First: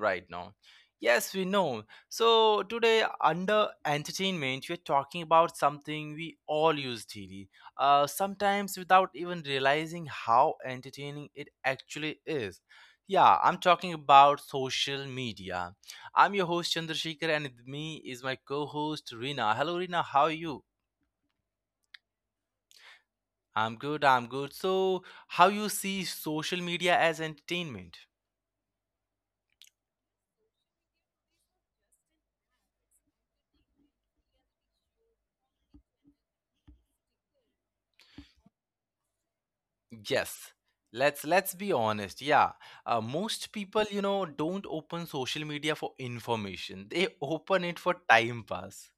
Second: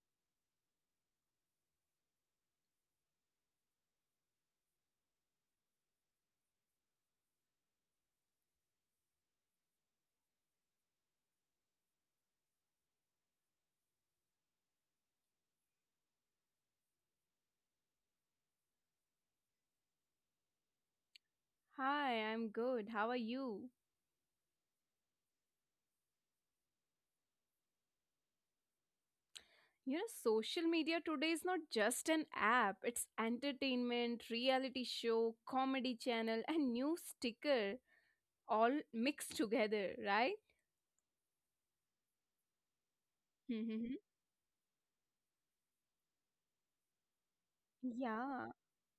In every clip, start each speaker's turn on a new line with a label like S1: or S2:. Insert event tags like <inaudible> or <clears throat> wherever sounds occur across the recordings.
S1: right now. Yes, we know. So, today, under entertainment, we're talking about something we all use daily, sometimes without even realizing how entertaining it actually is. Yeah, I'm talking about social media. I'm your host, Chandrasekhar, and with me is my co host, Rina. Hello, Rina. How are you?
S2: Hi, I'm good. How are you?
S1: I'm good, I'm good. So, how you see social media as entertainment?
S2: You know, social media today is not just an app, it's entertainment, reality show, comedy channel, and new sticker all mixed together, right?
S1: Yes. Let's be honest. Yeah. Most people,
S2: Mm-hmm.
S1: you know, don't open social media for information. They open it for time
S2: Yeah. <laughs>
S1: pass.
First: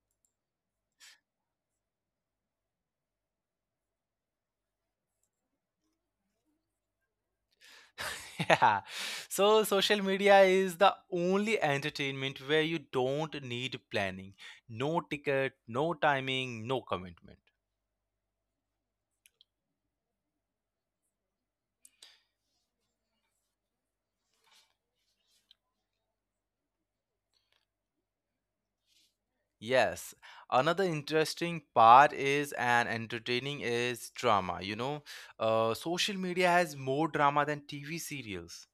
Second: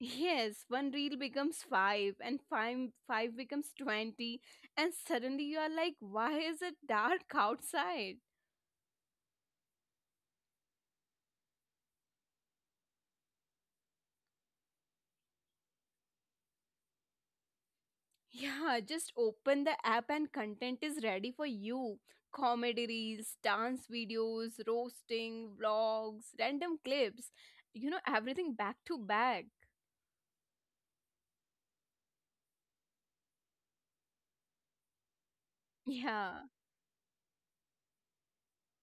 S2: Yes, one reel becomes five, and five becomes 20, and suddenly you are like, why is it dark <laughs> outside?
S1: <laughs> Yeah. So, social media is the only entertainment where you don't need planning. No ticket, no timing, no commitment.
S2: Yeah, just open the app and content is ready for you. Comedy reels, dance videos, roasting, vlogs, random clips, you know, everything back to back.
S1: Yes. Another interesting part is and entertaining is drama. You know, social
S2: Yeah.
S1: media has more drama than TV serials.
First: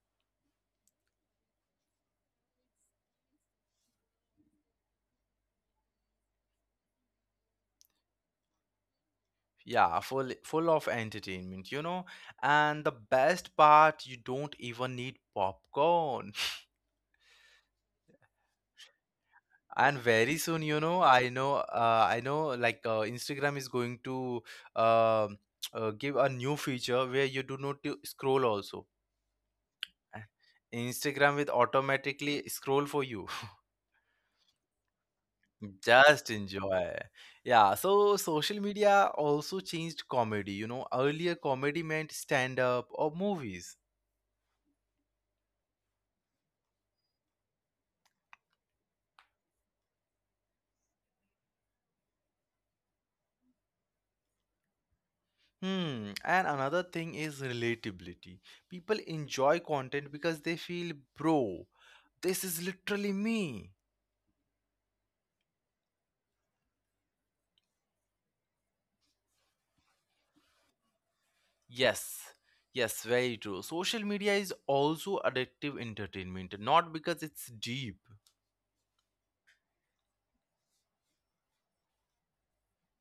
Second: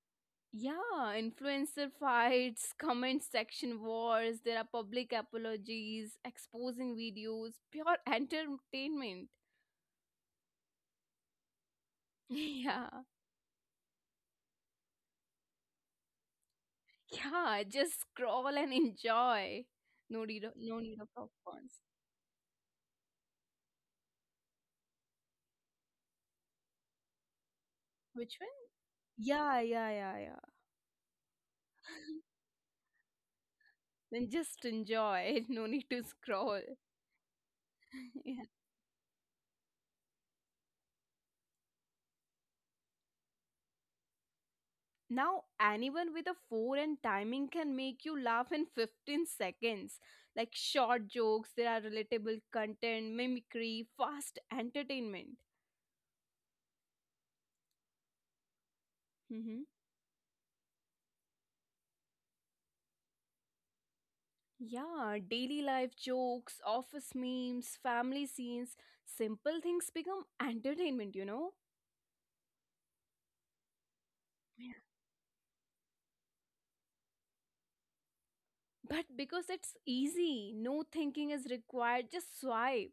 S2: Yeah, influencer fights, comment section wars, there are public apologies, exposing videos, pure entertainment. <laughs>
S1: Yeah, full of entertainment, you know. And
S2: Yeah.
S1: the best part, you don't even need popcorn. <laughs>
S2: Yeah, just scroll and enjoy.
S1: And
S2: No
S1: very
S2: need of,
S1: soon,
S2: no
S1: you
S2: need
S1: know,
S2: of
S1: I know,
S2: popcorns.
S1: uh, I know, like Instagram is going to uh, <tsk> give a new feature where you do not to
S2: Which
S1: scroll
S2: one?
S1: also.
S2: Yeah, yeah, yeah,
S1: Eh,
S2: yeah.
S1: Instagram will automatically scroll for you.
S2: Then just enjoy. <laughs> No need to
S1: Just
S2: scroll.
S1: enjoy. Yeah, so
S2: <laughs> Yeah.
S1: social media also changed comedy. You know, earlier comedy meant stand up or movies.
S2: Now, anyone with a 4 and timing can make you laugh in 15 seconds. Like short jokes, there are relatable content, mimicry, fast entertainment.
S1: Hmm, and another thing is relatability. People enjoy
S2: Hmm.
S1: content because they feel, bro, this is literally me.
S2: Yeah, daily life jokes, office memes, family scenes, simple things become entertainment, you know?
S1: Yes, yes, very true. Social media is
S2: Yeah.
S1: also addictive entertainment, not because it's deep.
S2: But because it's easy, no thinking is required, just swipe.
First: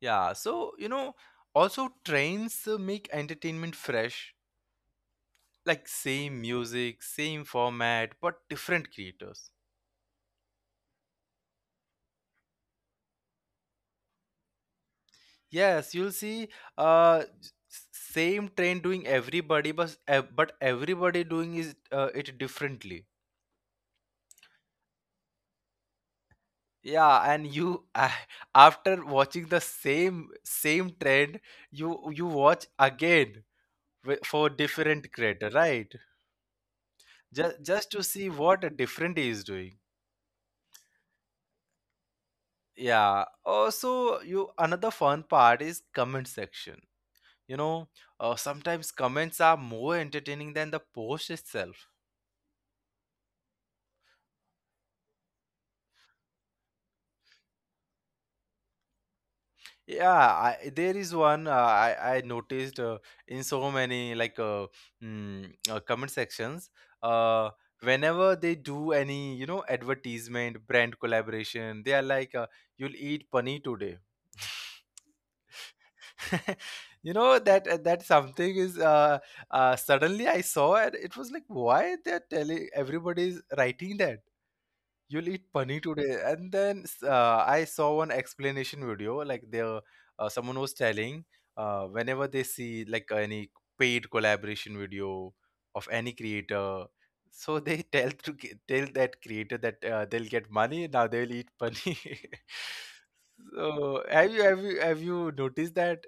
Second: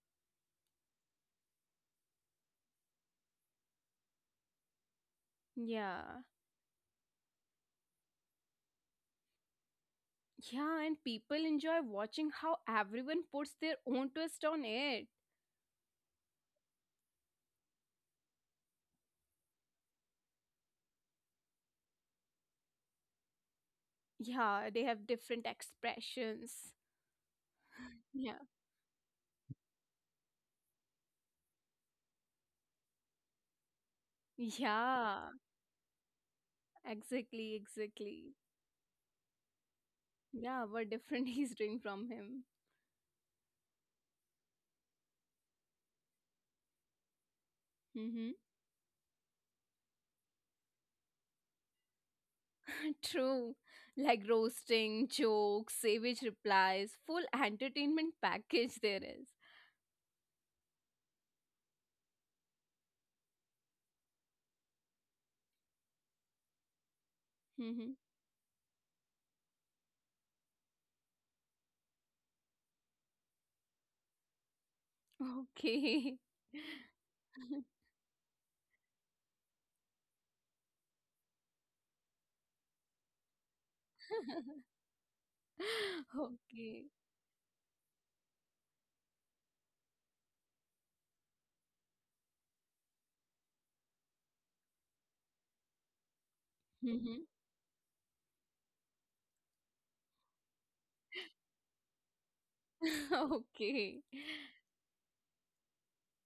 S1: Yeah, so, you know, also trends make entertainment fresh, like
S2: Yeah.
S1: same music, same format, but different creators.
S2: Yeah, and people enjoy watching how everyone puts their own twist on it.
S1: Yes, you'll see same trend doing everybody, but but everybody doing is it differently.
S2: Yeah, they have different expressions.
S1: Yeah, and you
S2: Yeah.
S1: <laughs> after watching the same trend, you watch again for different
S2: Yeah,
S1: creator, right?
S2: exactly,
S1: Just to see
S2: exactly.
S1: what a different is doing.
S2: Yeah, what different <laughs> he's doing from him.
S1: Yeah. Also, you another fun part is comment section. You know,
S2: Mm-hmm.
S1: sometimes comments are more entertaining than the post itself.
S2: True. Like roasting, jokes, savage replies, full entertainment package there is.
S1: Yeah, there is one I noticed, in so many, like comment sections. Uh,
S2: Mm-hmm.
S1: Whenever they do any, you know, advertisement, brand collaboration, they are like, "You'll eat paneer today."
S2: Okay.
S1: <laughs> You know that, that something is, suddenly I saw it. It was like, why they're telling, everybody's writing that?
S2: <laughs>
S1: You'll eat paneer today, and
S2: okay.
S1: then I saw one explanation video, like there, someone was telling, whenever they see, like, any paid collaboration video of any creator,
S2: Mm-hmm.
S1: so they <laughs> tell to tell that creator that, they'll get money, now they'll eat paneer.
S2: <laughs>
S1: <laughs>
S2: okay.
S1: So have you noticed that?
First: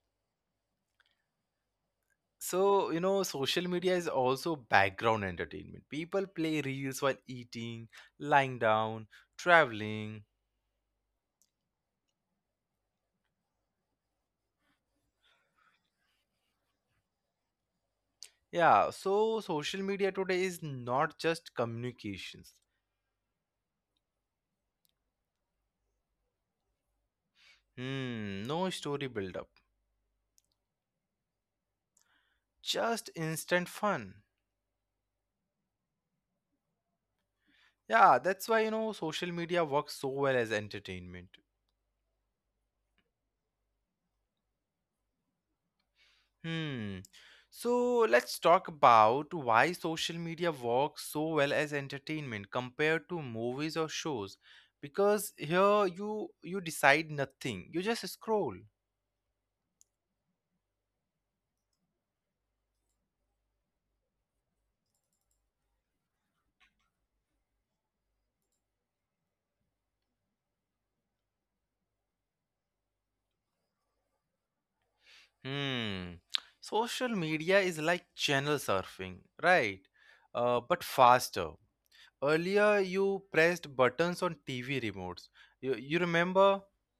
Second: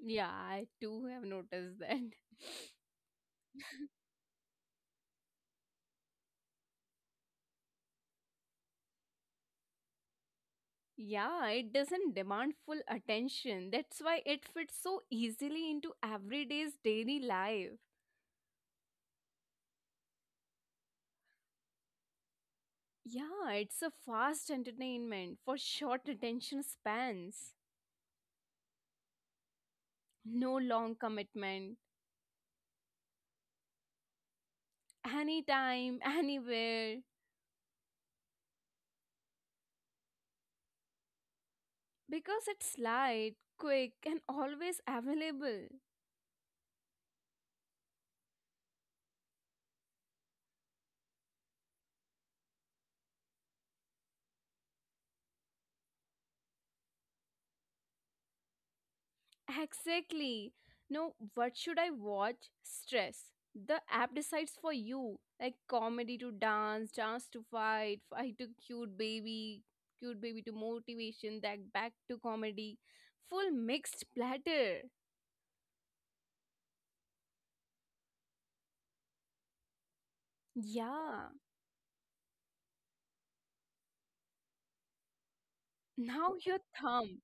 S2: Yeah, I too have noticed that. <laughs>
S1: So, you know, social media is also background entertainment. People play reels while eating, lying down, traveling.
S2: Yeah, it doesn't demand full attention. That's why it fits so easily into everyday's daily life.
S1: Yeah, so social media today is not just communications.
S2: Yeah, it's a fast entertainment for short attention spans.
S1: Hmm, no story build up,
S2: No long commitment.
S1: just instant fun.
S2: Anytime, anywhere.
S1: Yeah, that's why, you know, social media works so well as entertainment.
S2: Because it's light, quick, and always available.
S1: Hmm. So let's talk about why social media works so well as entertainment compared to movies or shows, because here you decide nothing. You just scroll.
S2: Exactly. No, what should I watch? Stress. The app decides for you. Like comedy to dance, dance to fight, fight to cute baby to motivation, that back to comedy. Full mixed platter.
S1: Hmm. Social media is like channel surfing, right? But
S2: Yeah.
S1: faster. Earlier, you pressed buttons on TV remotes. You
S2: Now your
S1: remember?
S2: thumb.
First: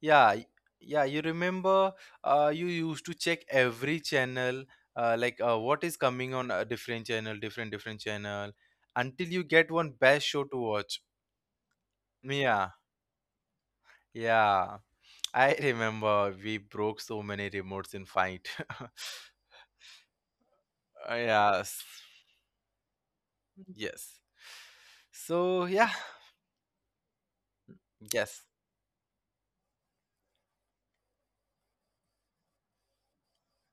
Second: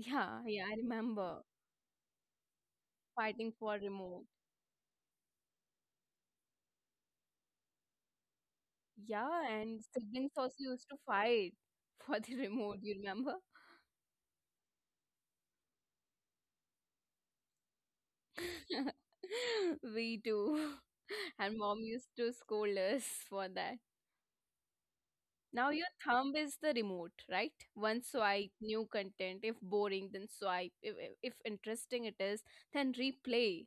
S1: Yeah, y-
S2: yeah, I
S1: yeah, you
S2: remember.
S1: remember, you used to check
S2: Fighting for
S1: every
S2: remote.
S1: channel, like what is coming on a different channel, different channel, until you
S2: Yeah,
S1: get
S2: and
S1: one best
S2: siblings
S1: show to
S2: also used
S1: watch.
S2: to fight <laughs> for the
S1: Yeah,
S2: remote, you remember?
S1: yeah. I remember we broke so many remotes in fight. <laughs>
S2: <laughs> We do. <laughs> And
S1: Yes.
S2: mom used to scold us for that.
S1: Yes. So
S2: Now
S1: yeah,
S2: your thumb is the remote, right? One
S1: yes.
S2: swipe, new content. If boring, then swipe. If interesting it is, then replay.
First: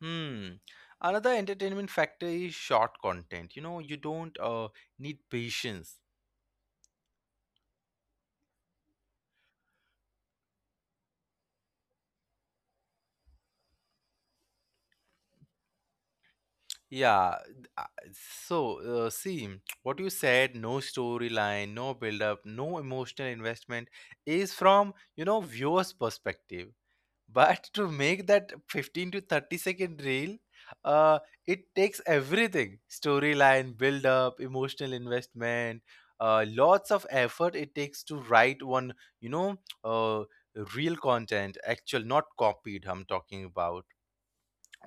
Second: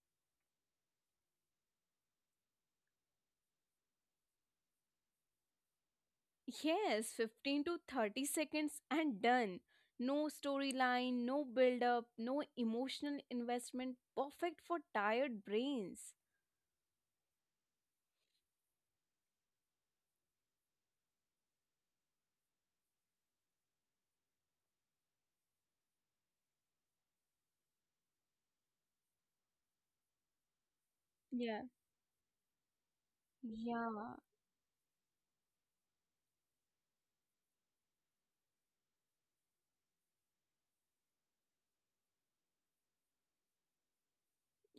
S1: Hmm. Another entertainment factor is short content. You know, you don't, need patience.
S2: Yes, 15 to 30 seconds and done. No storyline, no build up, no emotional investment. Perfect for tired brains.
S1: Yeah. So see, <tsk> what you said, no storyline, no build up, no emotional investment, is from, you know, viewer's perspective. But to make that 15 to 30 second reel, uh, it
S2: Yeah.
S1: takes everything: storyline, build
S2: Yeah,
S1: up, emotional investment, lots of effort it takes to write one, you know, uh, real content, actual, not copied, I'm talking about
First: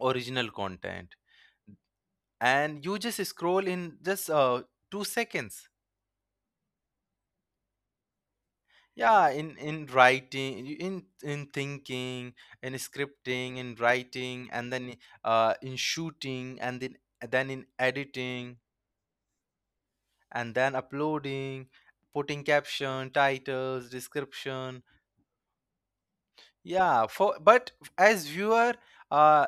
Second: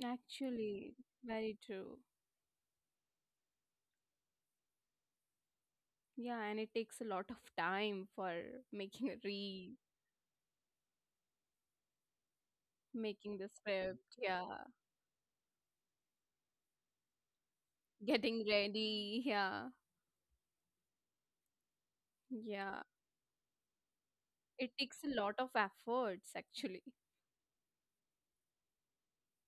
S1: original
S2: actually,
S1: content.
S2: very true.
S1: And you just scroll in just, 2 seconds.
S2: Yeah, and it takes a lot of time for making a
S1: Yeah, in
S2: re
S1: in writing, in thinking, in
S2: making the
S1: scripting, in
S2: script, yeah,
S1: writing, and then in shooting, and then in
S2: getting
S1: editing,
S2: ready, yeah,
S1: and then uploading, putting
S2: yeah.
S1: caption, titles,
S2: It
S1: description.
S2: takes a lot of efforts actually.
S1: Yeah, for, but as viewer, uh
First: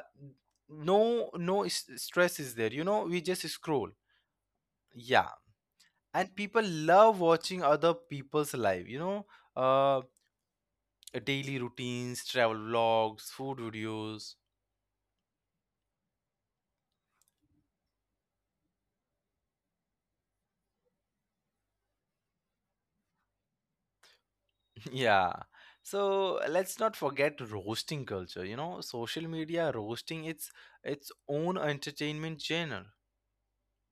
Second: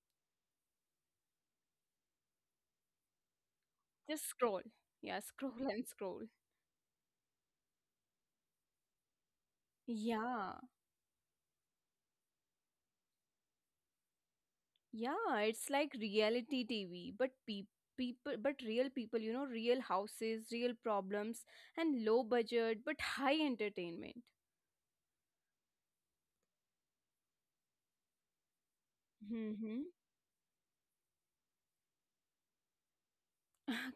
S1: no, stress is there, you know, we just scroll,
S2: Just scroll, yeah, <laughs>
S1: yeah.
S2: scroll and scroll.
S1: And people love watching other people's life, you know, uh
S2: Yeah,
S1: daily routines, travel vlogs, food videos.
S2: yeah, it's like reality TV, but pe people, but real people, you know, real houses, real problems, and low budget but high entertainment.
S1: Yeah. So let's not forget roasting culture. You know, social media
S2: Hmm.
S1: roasting, its own entertainment genre.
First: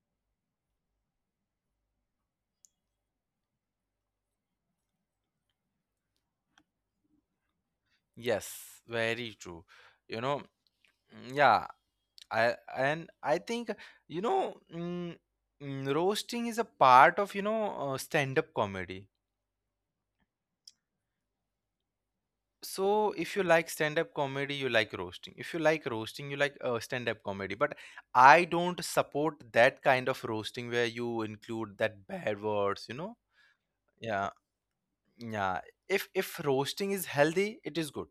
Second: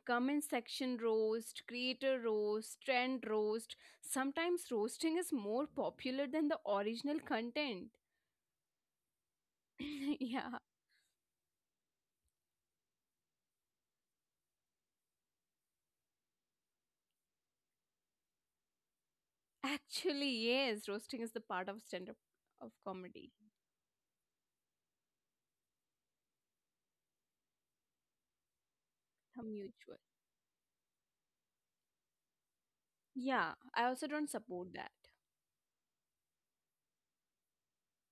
S2: Comment section roast, creator roast, trend roast. Sometimes roasting is more popular than the original content.
S1: Yes, very true. You know,
S2: <laughs> Yeah,
S1: mm, yeah. I think, you know, roasting is a part of, you know, stand-up comedy.
S2: actually, yes, roasting is the part of stand up of
S1: So
S2: comedy,
S1: if you like stand-up comedy, you like roasting. If you like roasting, you like stand-up comedy. But I don't support
S2: the
S1: that
S2: mutual.
S1: kind of roasting where you include that bad words. You know.
S2: Yeah, I also don't
S1: Yeah.
S2: support that.
S1: Yeah, if roasting is healthy, it is good.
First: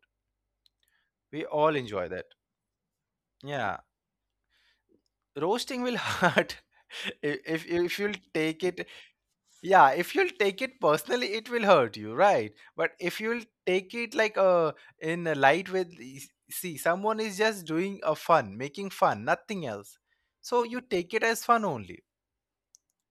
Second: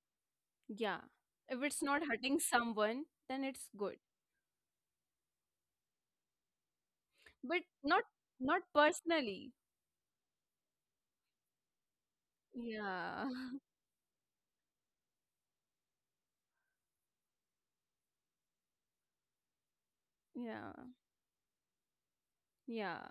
S2: Yeah,
S1: We
S2: if
S1: all
S2: it's not
S1: enjoy that.
S2: hurting someone, then it's
S1: Yeah,
S2: good,
S1: roasting will <laughs> hurt. If,
S2: but
S1: if if
S2: not
S1: you'll
S2: not
S1: take it,
S2: personally.
S1: yeah, if you'll take it personally, it will hurt you, right? But if
S2: Yeah,
S1: you'll take it like in a light with, see, someone is just doing a fun, making fun, nothing else.
S2: <laughs>
S1: So
S2: yeah,
S1: you take it as fun only.
S2: yeah,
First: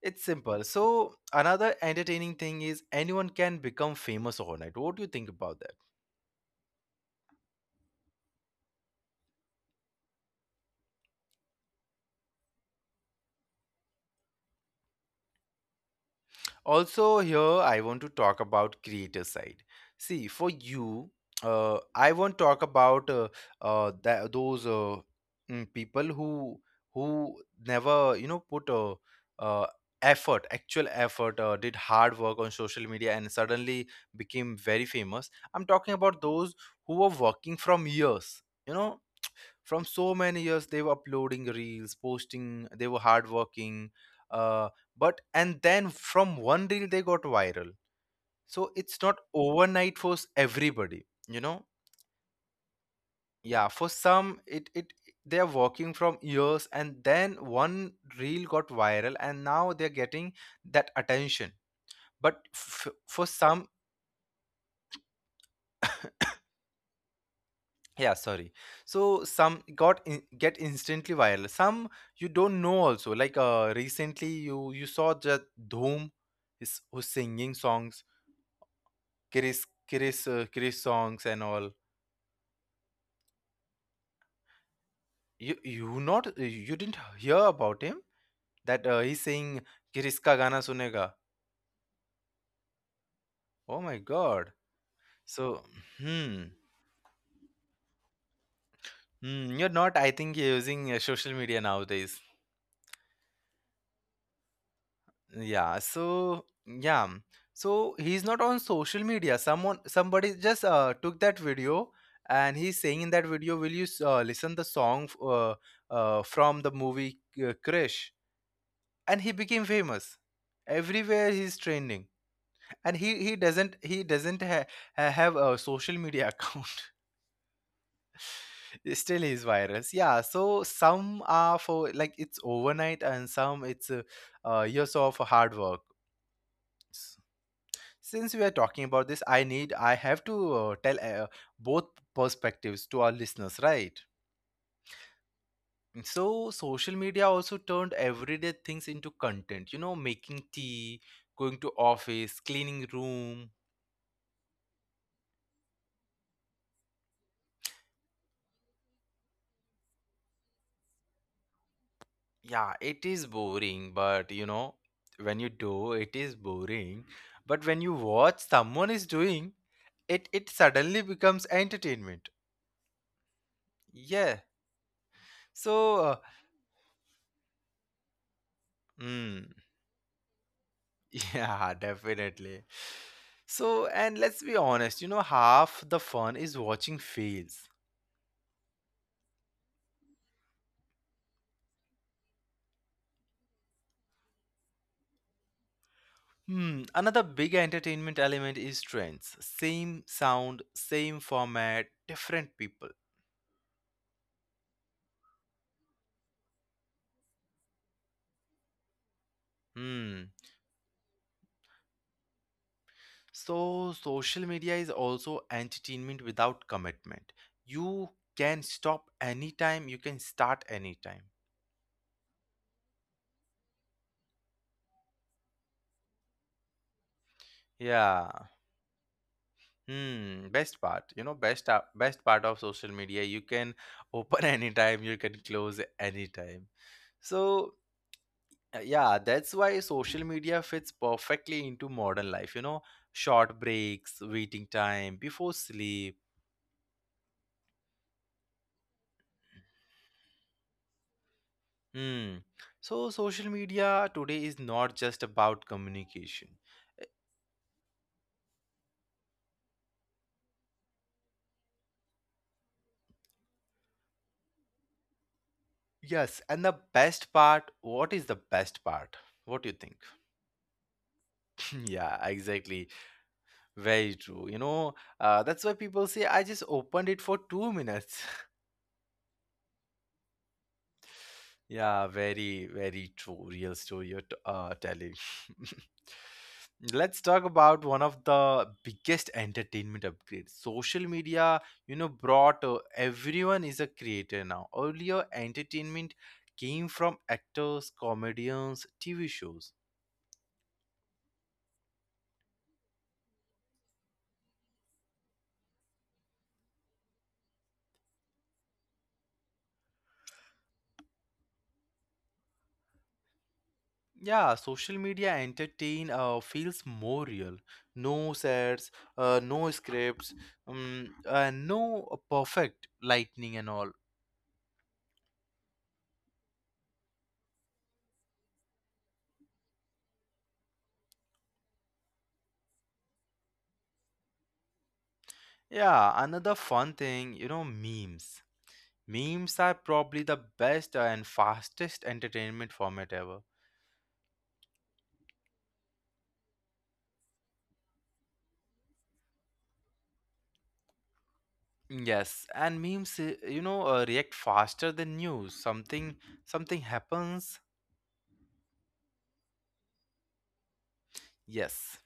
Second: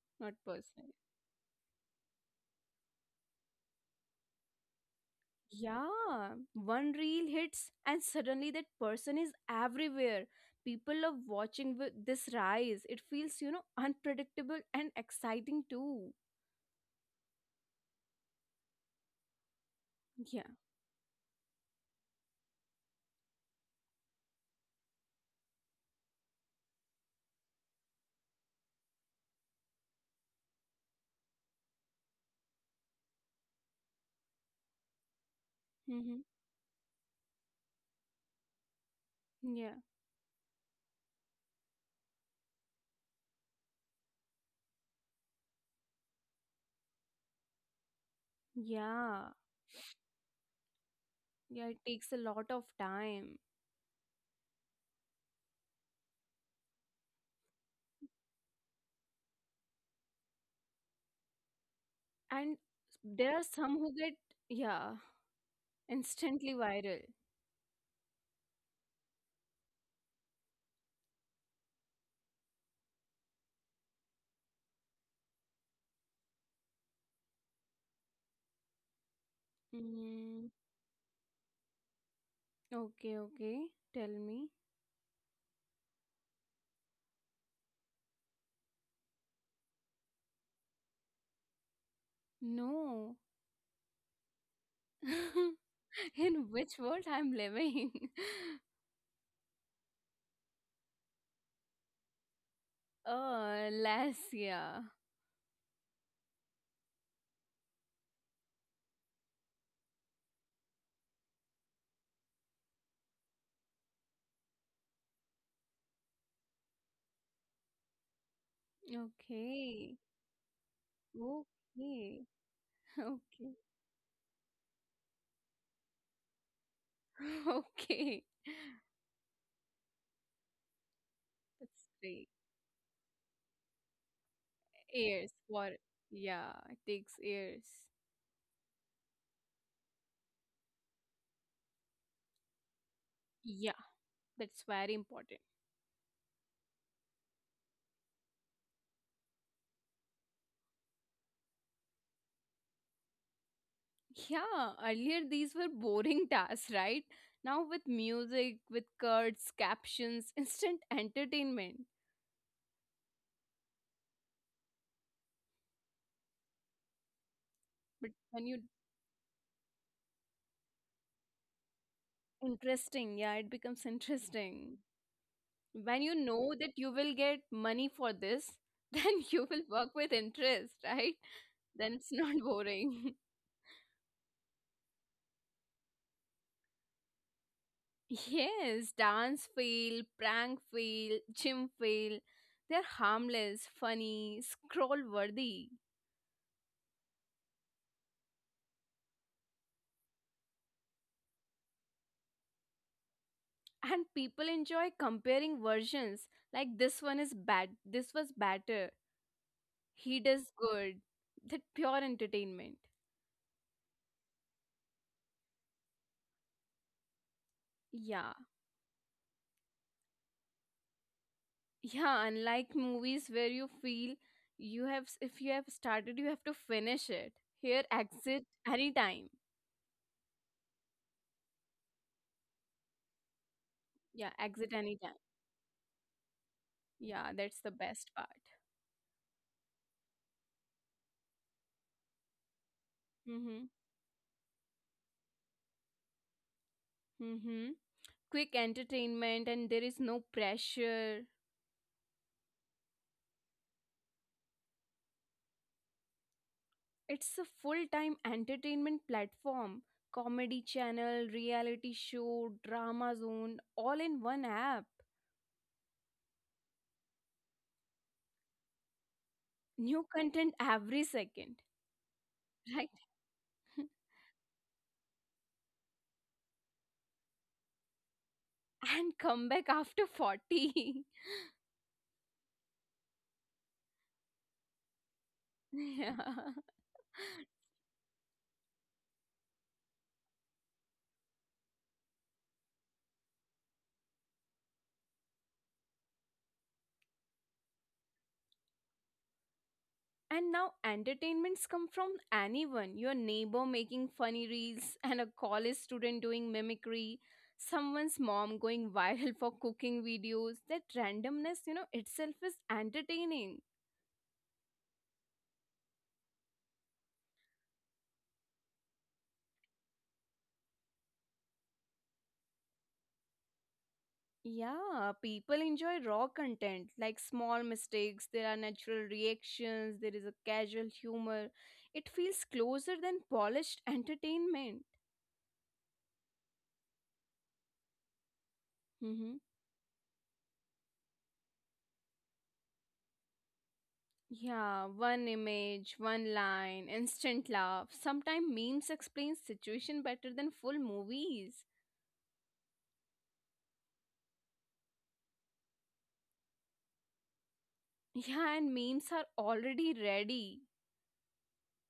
S1: It's
S2: not
S1: simple.
S2: personally.
S1: So another entertaining thing is anyone can become famous overnight. What do you think about that?
S2: Yeah, one reel hits, and suddenly that person is everywhere. People love watching this rise. It feels, you know, unpredictable and exciting too.
S1: Also, here I want to talk about creator side. See,
S2: Yeah.
S1: for you, I want to talk about that those, people who never, you know, put, uh, effort, actual effort, did hard work on social media and suddenly became very famous. I'm talking about
S2: Mm-hmm.
S1: those who were working from years, you know,
S2: Yeah.
S1: from so many years they were uploading reels, posting, they were hardworking, uh, but and then from one reel they got viral. So it's not
S2: Yeah.
S1: overnight for everybody, you know.
S2: Yeah. It takes a lot of time.
S1: Yeah, for some, it they are working from years, and then one reel got viral, and now they're getting that attention. But
S2: And
S1: for
S2: there are
S1: some,
S2: some who get, yeah, instantly viral.
S1: yeah, sorry, so some got in, get instantly viral. Some you don't know also, like recently you saw that dhoom is who's singing songs, chris chris uh,
S2: Mm,
S1: chris songs and all.
S2: okay. Okay. Tell me.
S1: You not, you didn't hear about him? That he's saying, "chris ka gana sunega"?
S2: No. <laughs>
S1: Oh my god. So hmm,
S2: In which world I'm living? <laughs>
S1: you're not, I think you're using social media nowadays.
S2: Oh, Lassia.
S1: Yeah, so yeah, so he's not on social media. Someone Somebody just took that video, and he's saying in that video, will you listen the song, from the movie, krish. And he became
S2: Okay.
S1: famous, everywhere he's trending.
S2: Okay.
S1: And he
S2: <laughs>
S1: he
S2: Okay.
S1: doesn't he doesn't ha- ha- have a social media account.
S2: <laughs> Okay.
S1: <laughs> Still he's virus, yeah. So some are
S2: That's
S1: for like
S2: great.
S1: it's overnight, and some it's, years of
S2: Years,
S1: hard
S2: what?
S1: work.
S2: Yeah, it takes years.
S1: Since we are talking about this, I have to tell, both perspectives to our listeners,
S2: Yeah,
S1: right?
S2: that's very important.
S1: So social media also turned everyday things into content, you know, making tea, going to office, cleaning room.
S2: Yeah, earlier these were boring <laughs> tasks, right? Now with music, with cards, captions, <laughs> instant entertainment.
S1: Yeah, it is boring but, you know, when you do it is boring, but when you
S2: But when
S1: watch
S2: you
S1: someone is doing it suddenly becomes entertainment.
S2: Interesting, yeah, it becomes
S1: Yeah.
S2: interesting. When
S1: So
S2: you
S1: uh,
S2: know that you will get money for this, <laughs> then you
S1: hmm.
S2: will work with interest, right?
S1: Yeah, <laughs>
S2: Then it's not
S1: definitely.
S2: boring.
S1: So, and let's be honest, you know, half the fun is watching fails.
S2: <laughs> Yes, dance fail, prank fail, gym fail, they're harmless, funny, scroll worthy
S1: Hmm, another big entertainment element is trends. Same sound, same format, different people.
S2: and people enjoy comparing versions, like this one is bad, this was better, he
S1: Hmm.
S2: does good, that pure entertainment.
S1: So, social media is also entertainment without commitment. You
S2: Yeah.
S1: can stop anytime, you can start anytime.
S2: Yeah, unlike movies where you feel if you have started, you have to finish it. Here,
S1: Yeah.
S2: exit anytime.
S1: Hmm, best part, you know, best part of social media, you can
S2: Yeah,
S1: open <laughs>
S2: exit
S1: anytime, you
S2: anytime.
S1: can close anytime.
S2: Yeah, that's
S1: So,
S2: the best part.
S1: yeah, that's why social media fits perfectly into modern life, you know, short
S2: Mm-hmm.
S1: breaks, waiting time, before sleep.
S2: Mm-hmm. Quick entertainment, and there is no pressure.
S1: Hmm. So, social media today is not just about communication. Uh,
S2: It's a full-time entertainment platform. Comedy channel, reality show, drama zone, all in one app.
S1: Yes, and the best part, what is the best part? What do you
S2: New
S1: think?
S2: content every second,
S1: <laughs> Yeah,
S2: right?
S1: exactly.
S2: <laughs>
S1: Very true. You know, that's why people say I just opened it for 2 minutes. <laughs>
S2: And come back after 40.
S1: Yeah, very, very true. Real story you're telling.
S2: <laughs> Yeah.
S1: <laughs> Let's talk about one of the biggest entertainment upgrades. Social media, you know, brought, everyone is a creator now. Earlier, entertainment came from actors, comedians, TV shows.
S2: And now entertainments come from anyone, your neighbor making funny reels, <laughs> and a college student doing mimicry, someone's mom going <laughs> viral for cooking videos. That randomness, you know, itself is entertaining.
S1: Yeah, social media entertain, feels more real. No sets, no scripts, no perfect lightning and all.
S2: Yeah, people enjoy raw content, like small mistakes, there are natural reactions, there is a casual humor. It feels closer than polished entertainment.
S1: Yeah, another fun thing, you know, memes.
S2: Mhm.
S1: Memes are probably the best and fastest entertainment format ever.
S2: Yeah, one image, one line, instant laugh. Sometimes memes explain situation better than full movies.
S1: Yes, and memes, you know, react faster than news. Something happens.
S2: Yeah, and memes are already ready.
S1: Yes,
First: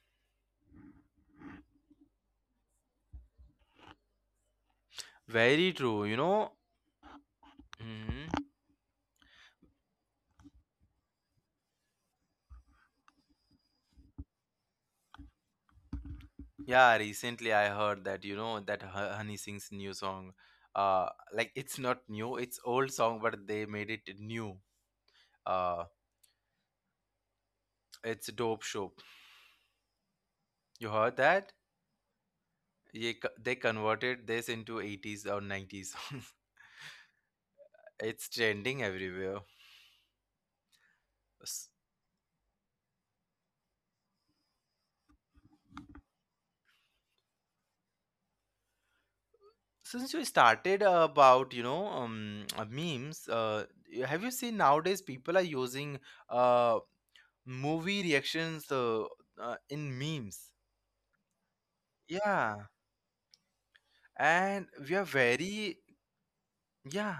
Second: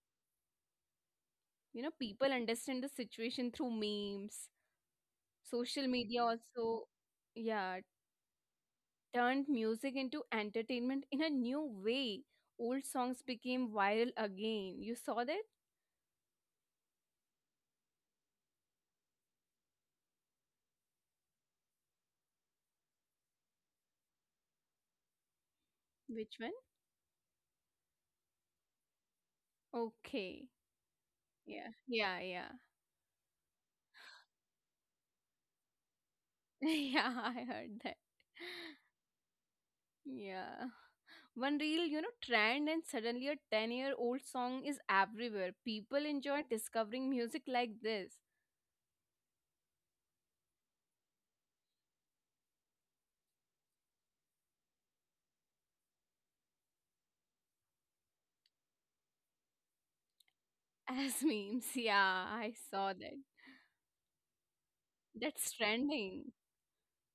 S2: You know, people understand the situation through memes.
S1: very
S2: Social
S1: true. You
S2: media
S1: know.
S2: also, yeah,
S1: Mhm.
S2: turned music into entertainment in a new way. Old songs became viral again. You saw that?
S1: Yeah, recently I heard that, you know, that Honey Singh's new song. Like it's not new, it's old song, but they made it new. Uh,
S2: Which one?
S1: it's Dope Shop.
S2: Okay.
S1: You heard that?
S2: Yeah, yeah, yeah.
S1: They converted this into 80s or 90s songs. <laughs>
S2: <laughs> Yeah, I heard that.
S1: It's trending everywhere.
S2: <laughs> Yeah. One
S1: S-
S2: real, you know, trend and suddenly a 10-year-old song is everywhere. People enjoy discovering music like this
S1: Since you started about memes, have you seen nowadays people are using uh movie reactions in memes?
S2: as <laughs> memes. Yeah, I
S1: Yeah,
S2: saw that.
S1: and we are
S2: That's
S1: very
S2: trending.
S1: yeah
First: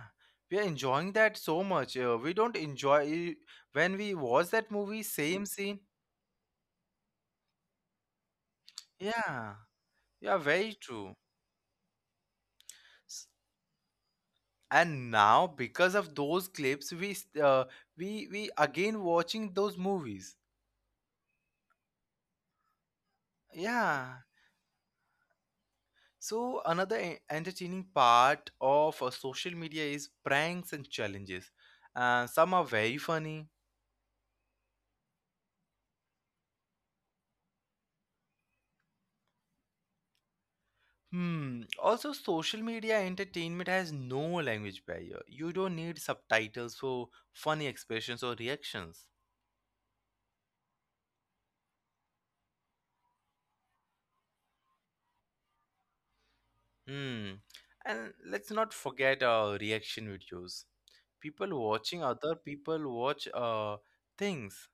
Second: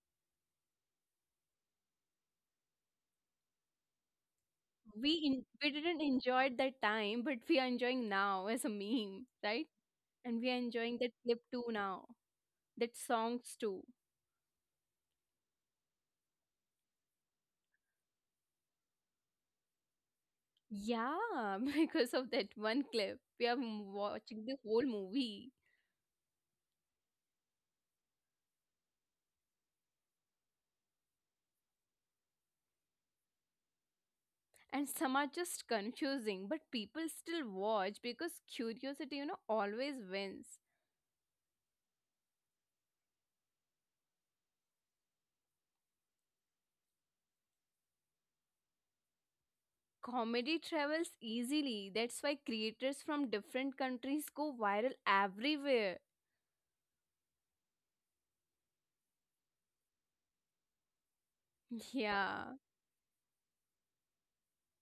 S1: we are enjoying that so much, we don't enjoy when we watch that movie same
S2: We
S1: scene,
S2: didn't enjoy it that time, but we are enjoying now as a meme,
S1: yeah,
S2: right?
S1: yeah,
S2: And we are
S1: very
S2: enjoying that
S1: true.
S2: clip too now. That
S1: S-
S2: songs too.
S1: and now because of those clips we s- we again watching those movies,
S2: Yeah, <laughs> because of that one clip, we are
S1: yeah.
S2: watching the whole movie.
S1: So another entertaining part of social media is pranks and challenges, some are very funny.
S2: And some are just confusing, but people still watch because curiosity, you know, always wins.
S1: Hmm. Also, social media entertainment has no language barrier. You don't need subtitles for funny expressions or reactions.
S2: Comedy travels easily, that's why creators from different countries go viral everywhere.
S1: Hmm. And let's not forget reaction videos. People
S2: <laughs>
S1: watching other
S2: Yeah,
S1: people watch things,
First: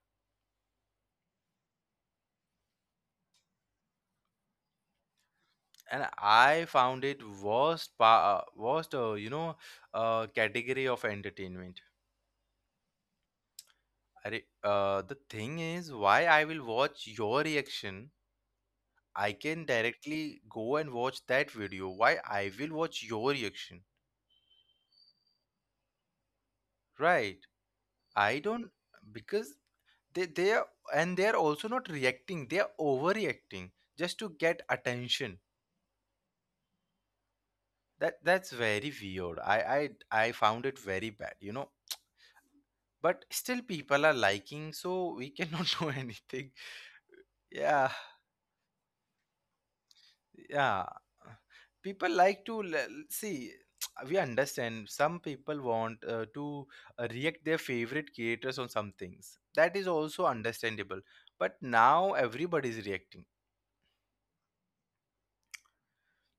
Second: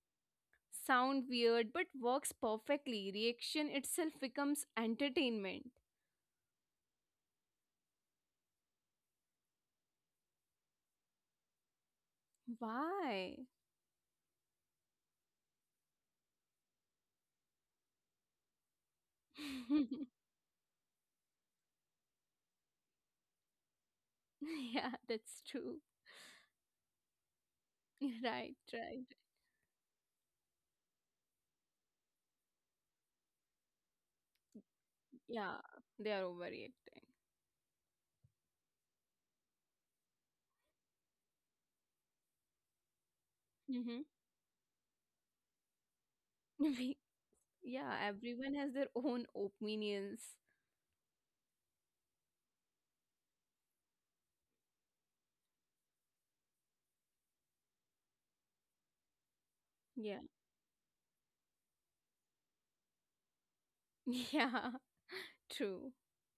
S2: sound weird but works perfectly, reaction itself becomes entertainment.
S1: and I found it worst, category of entertainment.
S2: Why?
S1: The thing is, why I will watch your reaction? I can
S2: <laughs>
S1: directly go and watch that video. Why I will watch your reaction,
S2: Yeah, that's true.
S1: right?
S2: <laughs>
S1: I
S2: Right,
S1: don't,
S2: right.
S1: because they are, and they are also not reacting. They are overreacting just to get attention.
S2: Yeah, they are overreacting.
S1: That's very weird. I found it very bad. You know, but still
S2: Mm-hmm.
S1: people are liking, so we cannot <laughs> do anything.
S2: <laughs>
S1: Yeah.
S2: Yeah, everyone has their own opinions.
S1: Yeah, people like to see. <tsk> We understand some people want, to react their favorite creators on some things, that is
S2: Yeah.
S1: also understandable, but now everybody is reacting.
S2: <laughs> Yeah, true.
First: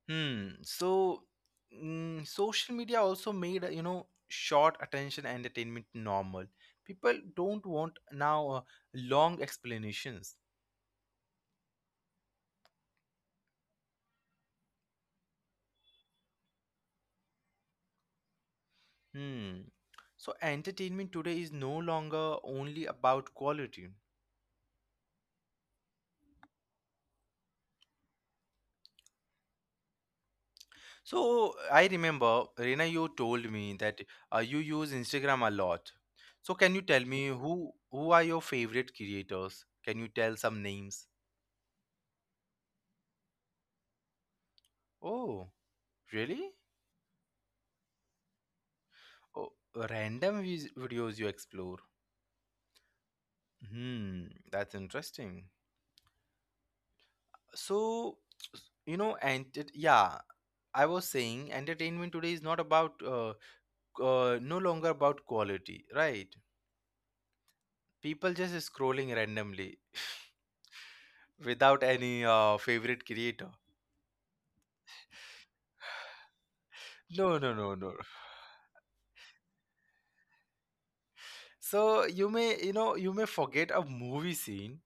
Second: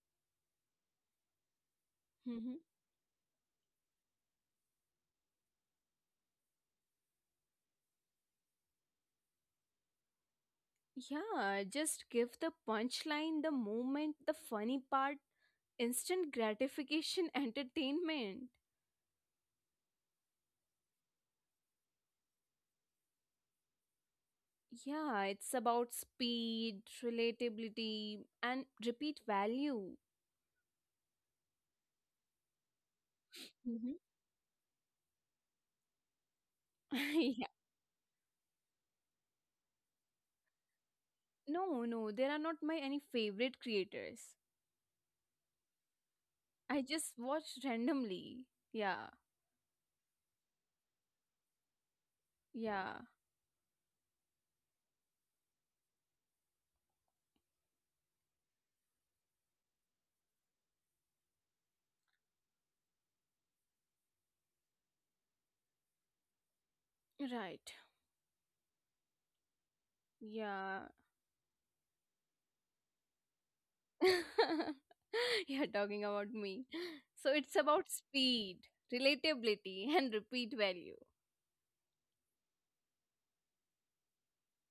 S1: Hmm. So
S2: Hmm.
S1: social media also made, you know, short attention entertainment normal. People don't want now long explanations.
S2: Yeah, just give the punchline, the moment, the funny part, instant gratification <laughs> entertainment.
S1: Hmm. So entertainment today is no longer only about quality.
S2: Yeah, it's about speed, relatability, and repeat value.
S1: So I remember, Reena, you told me
S2: Hmm.
S1: that you use Instagram a lot. So can you
S2: <laughs>
S1: tell me
S2: Yeah.
S1: who are your favorite creators? Can you tell some names?
S2: No, no, there are not my any favorite creators.
S1: Oh, really?
S2: I just watch randomly. Yeah,
S1: Oh, random videos you explore.
S2: yeah,
S1: Hmm, that's interesting. So, you know, I was saying entertainment today is not about no longer about quality, right?
S2: right.
S1: People just scrolling randomly
S2: Yeah,
S1: without any favorite creator.
S2: <laughs> you're talking about me.
S1: No,
S2: So
S1: no,
S2: it's
S1: no, no.
S2: about speed, relatability, and repeat value.
S1: So you may, you know, you may forget a movie scene.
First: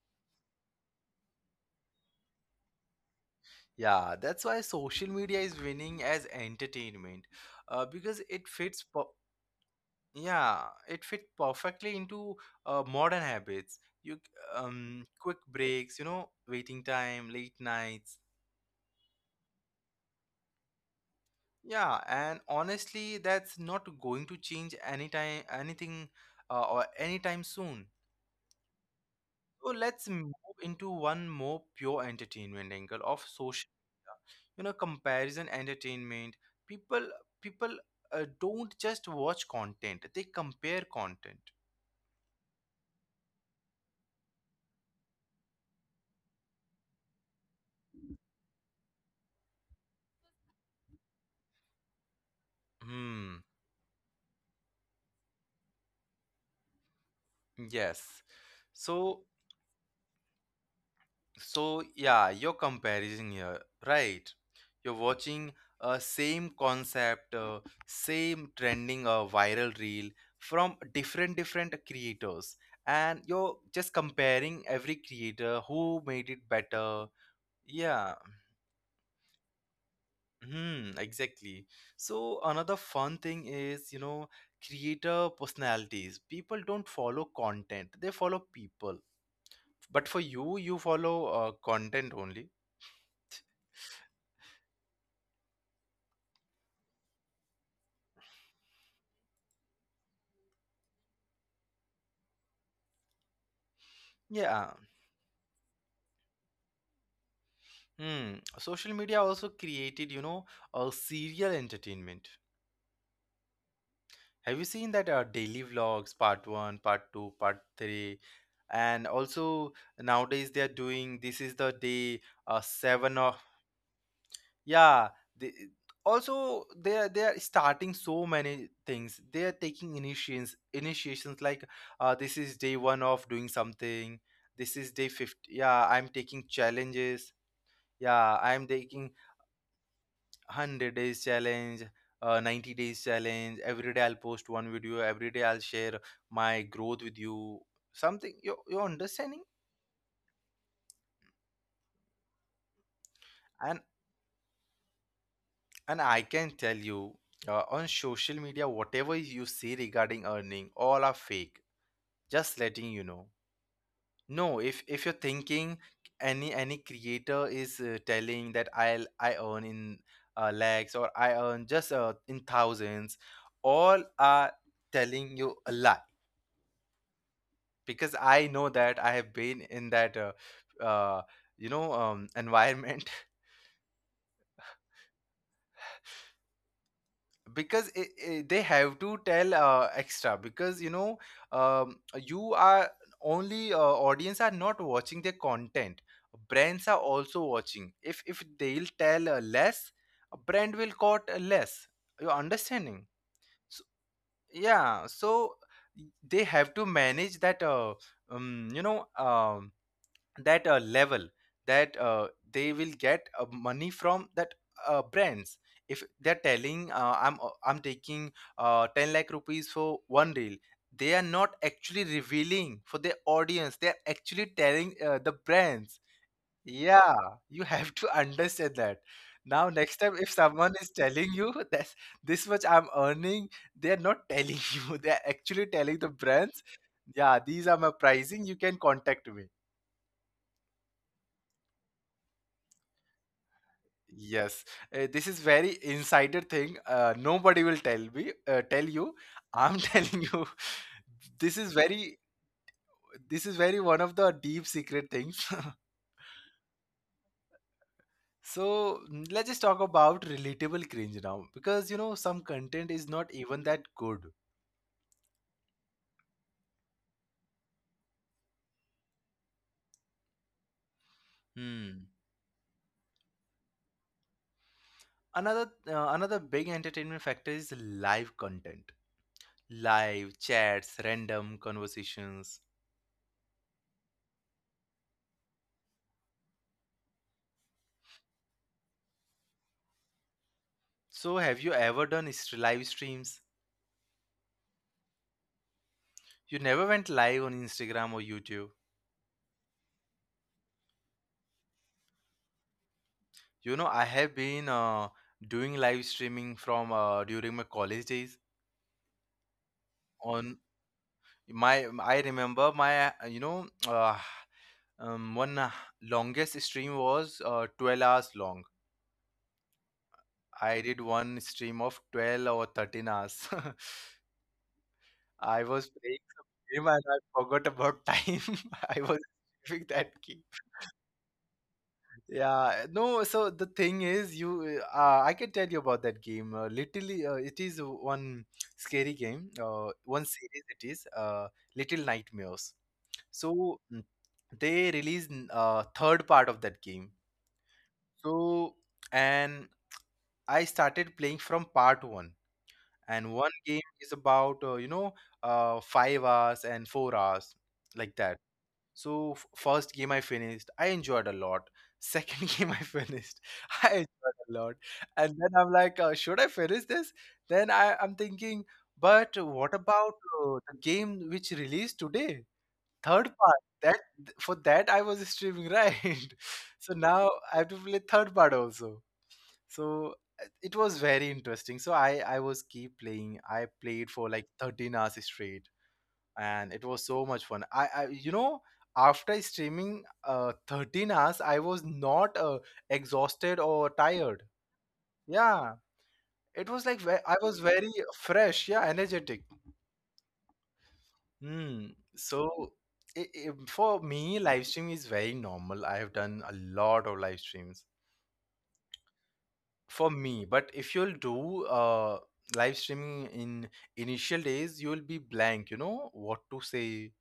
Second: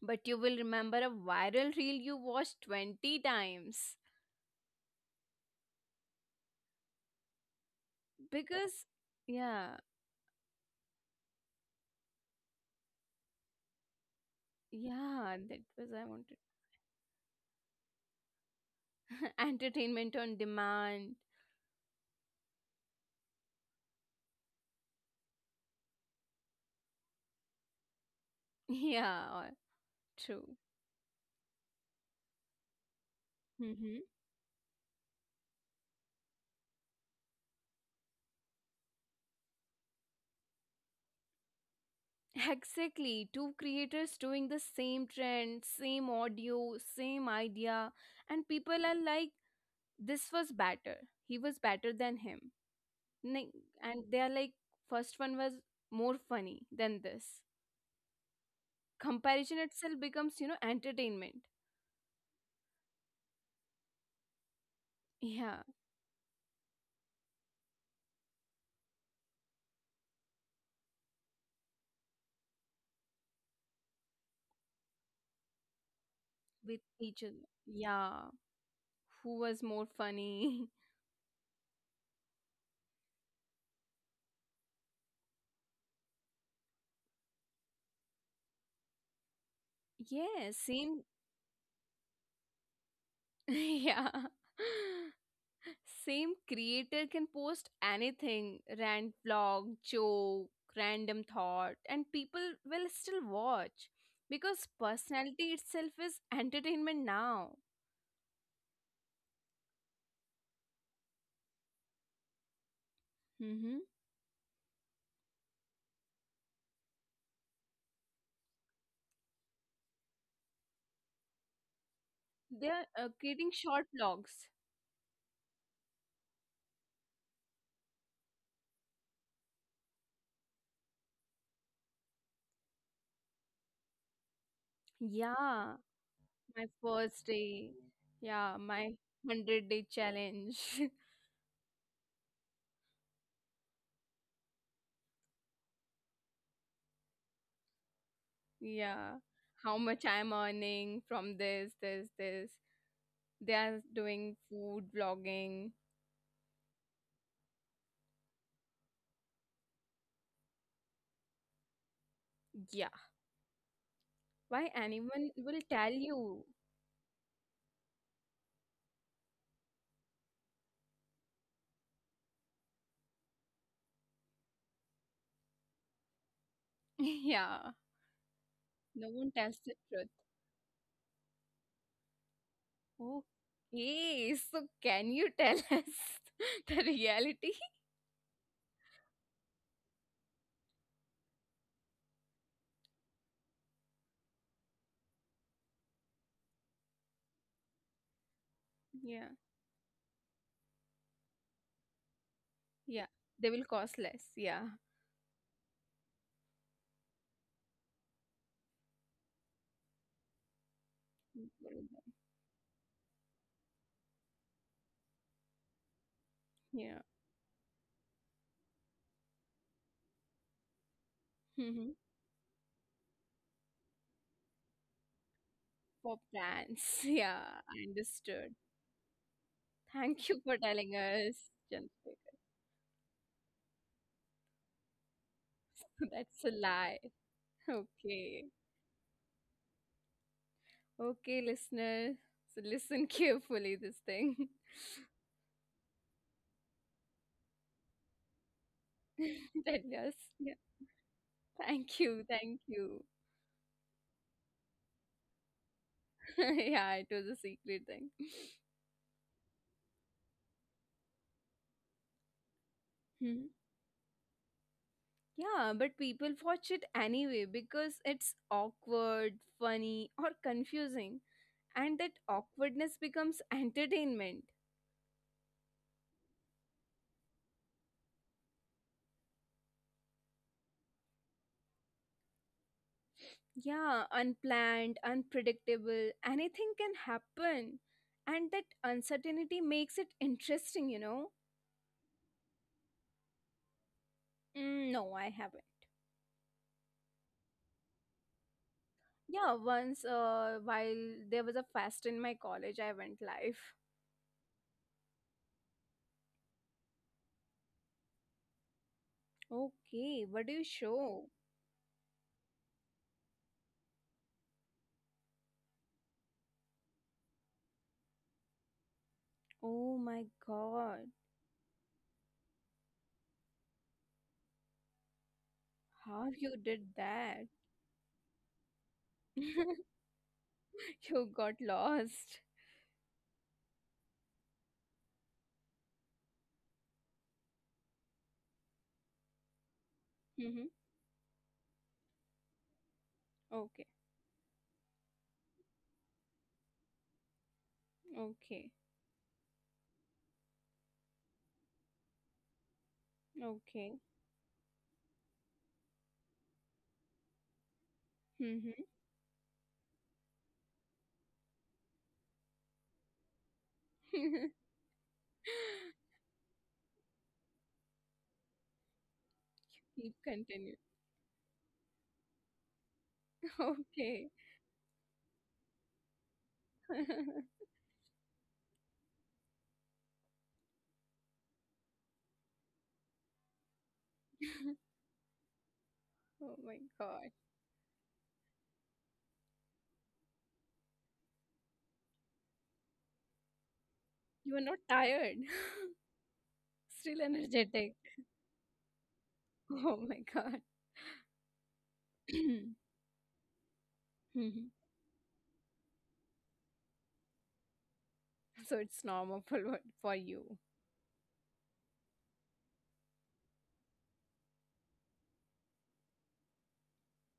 S2: But you will remember a viral reel you watched 20 times.
S1: Yeah, that's why social media is winning as entertainment, because it
S2: Because,
S1: fits.
S2: yeah,
S1: It fits perfectly into modern habits. You
S2: yeah,
S1: Quick
S2: that was
S1: breaks,
S2: I
S1: you know,
S2: wanted.
S1: waiting time, late nights.
S2: <laughs> Entertainment on demand. <laughs>
S1: Yeah, and honestly, that's not going to change anytime, anything, or anytime soon.
S2: Yeah,
S1: So let's move
S2: true.
S1: into one more pure entertainment angle of social
S2: Mm-hmm.
S1: media. You know, comparison entertainment. People people don't just watch content; they compare content.
S2: Exactly. Two creators doing the same trend, same audio, same idea, and people are like, this was better. He was better than him. Like,
S1: Hmm.
S2: and they are like, first one was more funny than this.
S1: Yes. So
S2: Comparison itself becomes, you know, entertainment.
S1: So yeah, you're comparison here, right? You're
S2: Yeah,
S1: watching a same concept, same trending, viral reel from different creators, and you're just comparing every creator who made it
S2: with
S1: better.
S2: each other. Yeah,
S1: Yeah,
S2: who was more funny?
S1: hmm, exactly. So another fun thing is, you know, creator personalities. People don't follow content; they follow people.
S2: <laughs>
S1: But for
S2: Yeah,
S1: you, you
S2: same.
S1: follow content only.
S2: <laughs> Yeah. <laughs> Same creator can post anything, rant vlog, joke, random thought, and people will still watch because
S1: Yeah.
S2: personality itself is entertainment now.
S1: Hmm. Social media also created, you know, a serial entertainment.
S2: Mm-hmm.
S1: Have you seen that daily vlogs, part one, part two, part three? And also nowadays they are doing this is the day
S2: They are
S1: seven
S2: creating
S1: of,
S2: short vlogs.
S1: yeah. They, Also they are starting so many things. They are taking initiations like, this is day one of doing something. This is day 50.
S2: Yeah,
S1: Yeah, I'm taking
S2: my first
S1: challenges.
S2: day.
S1: Yeah,
S2: Yeah,
S1: I'm
S2: my
S1: taking
S2: 100-day challenge. <laughs>
S1: 100 days challenge, 90 days challenge, every day I'll post one video, every day I'll share my growth with you, something, you're
S2: Yeah,
S1: understanding.
S2: how much I'm earning from this, this, this. They are
S1: and
S2: doing food vlogging.
S1: and I can tell you, on social media whatever you see regarding earning, all are fake, just
S2: Yeah,
S1: letting you know.
S2: why
S1: No, if if
S2: anyone
S1: you're
S2: will tell
S1: thinking
S2: you?
S1: any creator is telling that I earn in lakhs, or I earn just in thousands, all are telling you a lie,
S2: <laughs> Yeah,
S1: because I know
S2: no
S1: that
S2: one
S1: I
S2: tells
S1: have
S2: the
S1: been
S2: truth.
S1: in that uh, you know, environment.
S2: Okay, so can you tell <laughs> us the reality? <laughs>
S1: <laughs> Because they have to tell extra, because you know, you are only, audience are not watching the content, brands are also watching. If they'll
S2: Yeah,
S1: tell less, a brand will quote less, you're
S2: yeah,
S1: understanding.
S2: they will cost
S1: So,
S2: less. Yeah,
S1: yeah, so they have to manage that, you know, that level, that they will get money from that brands. If they're
S2: yeah.
S1: telling, I'm taking 10 lakh rupees for one reel, they are not
S2: <laughs>
S1: actually revealing for their audience, they're actually telling the
S2: For
S1: brands.
S2: plants. <laughs>
S1: Yeah,
S2: Yeah, I
S1: you have to <laughs>
S2: understood.
S1: understand that. Now
S2: Thank
S1: next
S2: you
S1: time,
S2: for
S1: if
S2: telling
S1: someone is
S2: us,
S1: telling you <laughs>
S2: Chandrika.
S1: that this much I'm earning, they're not telling <laughs> you, they're actually
S2: <laughs>
S1: telling the
S2: That's a
S1: brands.
S2: lie. <laughs>
S1: Yeah, these are my
S2: Okay.
S1: pricing, you can contact me.
S2: Okay, listener. So listen <laughs> carefully this thing.
S1: Yes, this is very insider thing. Nobody will tell me, tell you.
S2: <laughs> That
S1: I'm <laughs>
S2: was yeah.
S1: telling you, this
S2: Thank
S1: is
S2: you,
S1: very,
S2: thank you.
S1: this is very one of the deep secret things. <laughs>
S2: <laughs> Yeah, it was a secret thing.
S1: So let's just talk about relatable cringe now, because you know some content is
S2: Mhm.
S1: not even that good.
S2: Yeah, but people watch it anyway because it's awkward, funny, or confusing. And that
S1: Hmm.
S2: awkwardness becomes entertainment.
S1: Another big entertainment factor is live content, live chats, random conversations.
S2: Yeah, unplanned, unpredictable, anything can happen. And that uncertainty makes it interesting, you know?
S1: So have you ever done live streams?
S2: Mm, no, I haven't.
S1: You never went live on Instagram or YouTube?
S2: Yeah, once while there was a fest in my college, I went live.
S1: You know, I have been, doing live streaming from, during my college days.
S2: Okay, what do you
S1: On
S2: show?
S1: my, I remember my, one longest stream was 12 hours long.
S2: Oh my
S1: I
S2: god,
S1: did one stream of 12 or 13 hours. <laughs> I was
S2: how
S1: playing
S2: you did
S1: some game and I
S2: that?
S1: forgot about time. <laughs> I was
S2: <laughs>
S1: doing that.
S2: You got lost.
S1: Yeah, no, so the thing is, I can tell you about that game. Literally, it is one scary game, one
S2: Mm-hmm.
S1: series it is, Little Nightmares.
S2: Okay,
S1: So they released third part of that game.
S2: okay,
S1: So, and I started playing from part one. And one
S2: okay.
S1: game is about, you know, 5 hours and 4 hours, like that.
S2: Mm-hmm.
S1: So first game I finished, I enjoyed a lot. Second <laughs> game I finished, <laughs> I enjoyed
S2: <laughs>
S1: a lot. And then I'm like, should I finish this? I'm thinking, but what
S2: Keep
S1: about
S2: continue.
S1: the game which released today? Third
S2: <laughs>
S1: part. That
S2: Okay.
S1: for that I was streaming, right? <laughs> So now I have to play third part also. So it was very interesting. So I was keep playing. I played for like
S2: <laughs>
S1: 13 hours straight,
S2: Oh my
S1: and it was
S2: god.
S1: so much fun. I You know, after streaming 13 hours, I was not exhausted or
S2: You are
S1: tired.
S2: not tired. <laughs>
S1: Yeah, it was like
S2: Still
S1: I was
S2: energetic.
S1: very fresh, yeah, energetic.
S2: Oh my god.
S1: Hmm. So
S2: <clears throat>
S1: I for me,
S2: Mhm.
S1: live stream is very normal. I have done a lot of live streams
S2: So it's normal for what- for
S1: for
S2: you.
S1: me. But if you'll do live streaming in initial days, you'll be blank, you know, what to say,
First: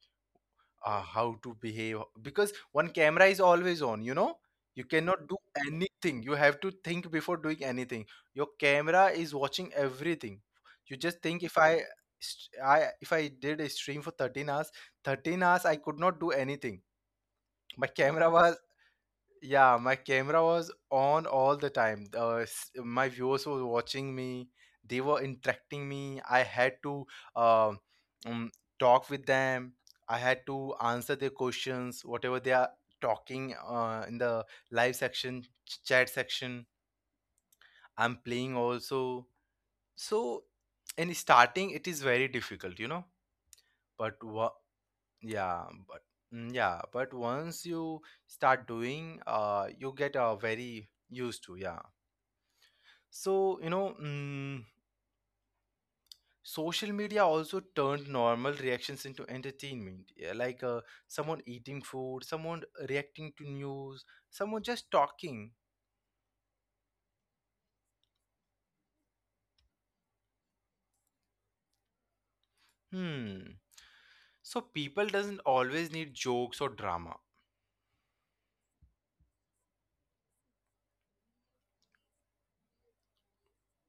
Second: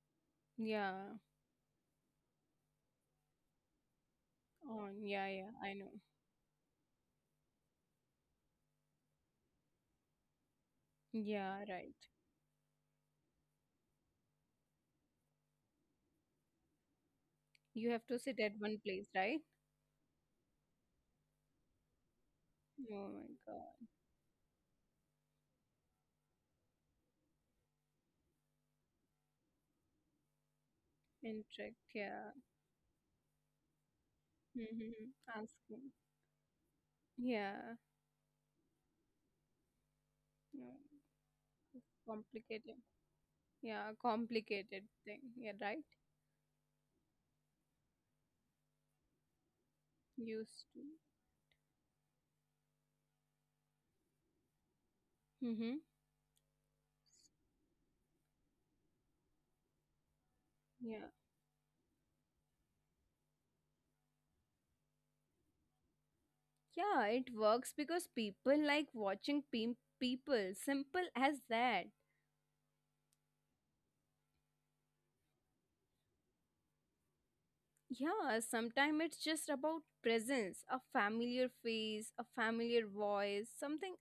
S2: Yeah.
S1: how to behave, because one camera is always on, you know. You
S2: On. Yeah,
S1: cannot do
S2: yeah. I know.
S1: anything, you have to think before doing anything. Your camera is watching everything, you just think if
S2: Yeah,
S1: I
S2: right.
S1: st- I if I did a stream for 13 hours, 13 hours I could not do anything. My <laughs>
S2: You have to
S1: camera
S2: sit at
S1: was,
S2: one place, right?
S1: yeah, my camera was on all the time.
S2: Oh
S1: My
S2: my
S1: viewers were
S2: god.
S1: watching me. They were interacting me. I had to, uh, um, talk with them. I had to answer their
S2: Interact.
S1: questions,
S2: Yeah.
S1: whatever they are talking in the live
S2: Mm-hmm.
S1: section,
S2: Asking.
S1: chat section.
S2: Yeah.
S1: I'm playing also. So
S2: No.
S1: in starting, it
S2: It's
S1: is very
S2: complicated.
S1: difficult, you know.
S2: Yeah,
S1: But wa-
S2: complicated thing. Yeah,
S1: yeah,
S2: right.
S1: but mm, yeah, but once you start doing, you get
S2: Used to.
S1: very used to, yeah. So, you know, mm,
S2: Mm-hmm.
S1: social media also turned normal reactions into entertainment. Yeah, like
S2: Yeah.
S1: someone eating food, someone reacting to news, someone just talking.
S2: Yeah, it works because people like watching people, simple as that.
S1: Hmm. So people doesn't always need jokes or drama.
S2: Yeah, sometimes it's just about presence, a familiar face, a familiar voice, something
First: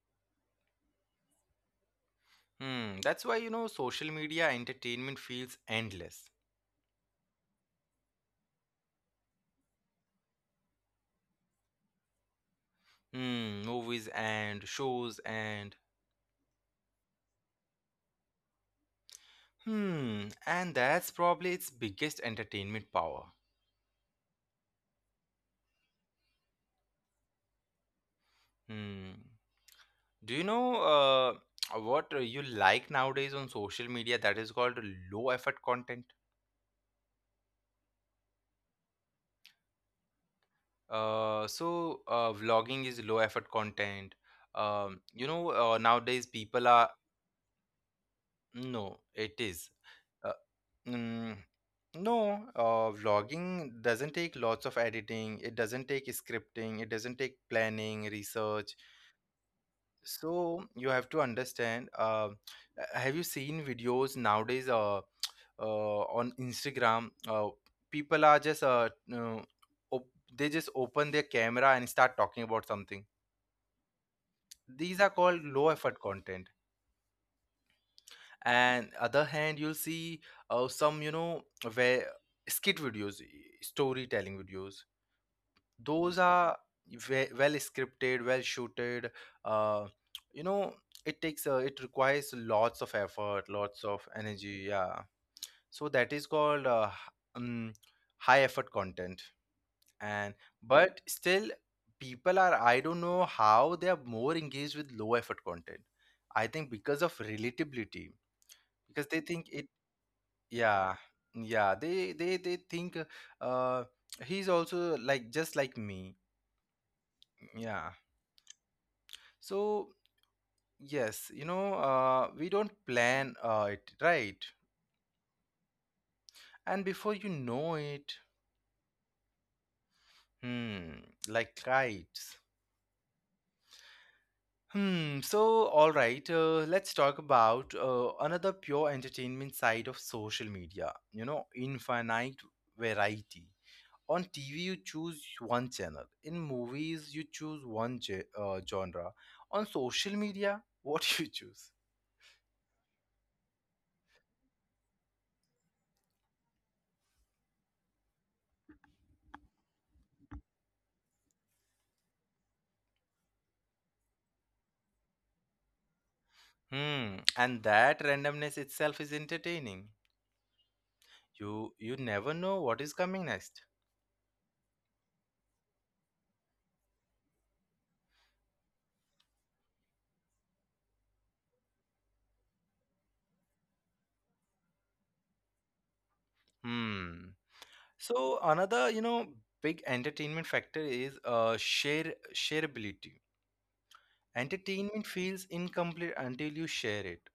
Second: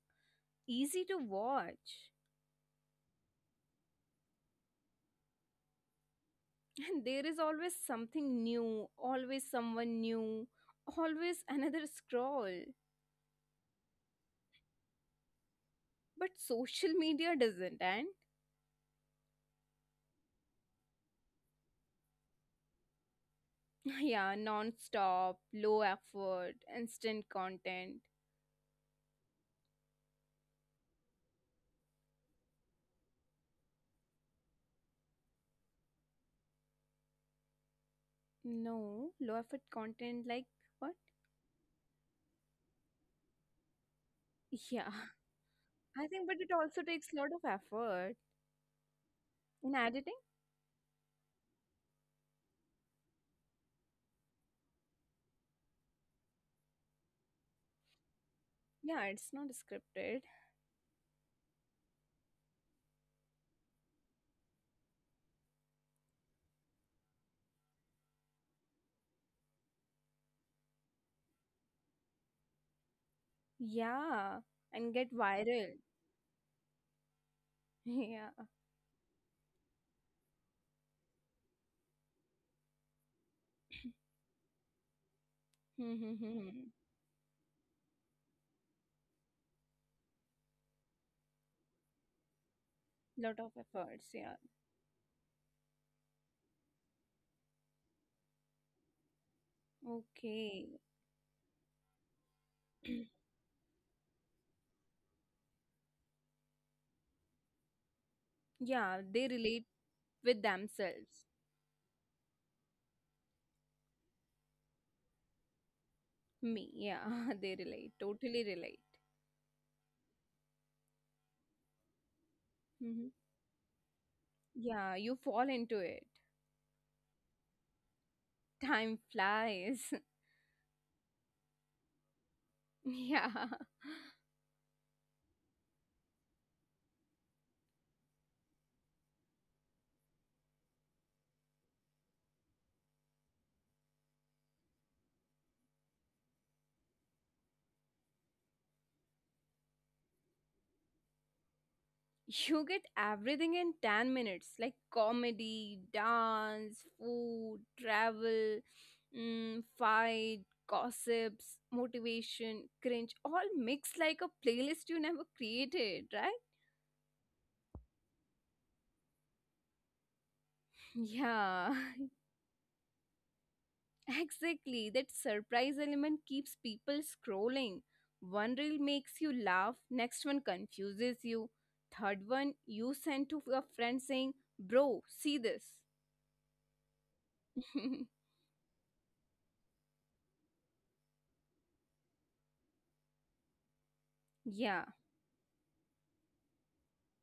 S2: easy to watch.
S1: Hmm. That's why, you know, social media entertainment feels endless.
S2: <laughs> And there is always something new, always someone new, always another scroll.
S1: Hmm. Movies and shows and,
S2: But social media doesn't, and
S1: hmm, and that's probably its biggest entertainment power.
S2: <laughs> yeah, non stop, low effort, instant content.
S1: Hmm. Do you know what you like nowadays on social media that is called low effort content?
S2: No, low effort content like what?
S1: Vlogging is low effort content.
S2: <laughs> Yeah,
S1: You know,
S2: I think,
S1: nowadays
S2: but it
S1: people
S2: also
S1: are,
S2: takes a lot of effort
S1: no, it is.
S2: in editing.
S1: Uh, mm, no, vlogging doesn't take lots of editing. It doesn't take scripting. It doesn't take planning, research.
S2: Yeah, it's not scripted.
S1: So you have to understand. Have you seen videos nowadays? On Instagram, people are just, op- they just open their camera and start talking about something.
S2: Yeah, and
S1: These
S2: get
S1: are called
S2: viral.
S1: low
S2: <laughs>
S1: effort content.
S2: Yeah.
S1: And other hand, you'll see some, you know, where skit videos, storytelling videos. Those are
S2: Mm-hmm.
S1: well scripted, well shooted, uh, you know, it takes it requires lots of
S2: Lot of
S1: effort, lots
S2: efforts.
S1: of
S2: Yeah,
S1: energy, yeah. So that is called um, high effort content. And
S2: okay.
S1: but still people are, I don't
S2: <clears throat>
S1: know how they are more engaged with low effort content. I think because of relatability,
S2: Yeah,
S1: because they
S2: they
S1: think
S2: relate
S1: it
S2: with
S1: Yeah,
S2: themselves.
S1: yeah, they they think, uh he's also like, just like me.
S2: Me, yeah, <laughs> they relate.
S1: Yeah.
S2: Totally relate.
S1: So yes, you know, we don't
S2: Hmm.
S1: plan it, right?
S2: Yeah, you fall into it.
S1: And before you know it,
S2: Time flies. <laughs>
S1: hmm, like kites.
S2: Yeah.
S1: Hmm, so all right, let's talk about another pure entertainment side of social media. You know, infinite variety. On TV, you choose one channel. In movies, you choose one genre. On social media, what <laughs> you choose?
S2: You get everything in 10 minutes like comedy, dance, food, travel, fight, gossips, motivation, cringe, all mixed like a playlist you never created, right?
S1: Hmm, and that randomness itself is entertaining. You
S2: Yeah,
S1: you never know what is coming next.
S2: <laughs> exactly. That surprise element keeps people scrolling. One reel makes you laugh, next one confuses you, third one you send to your friend saying, "Bro, see this."
S1: Hmm. So another, you know, big entertainment factor is shareability.
S2: <laughs> Yeah.
S1: Entertainment feels incomplete until you share it.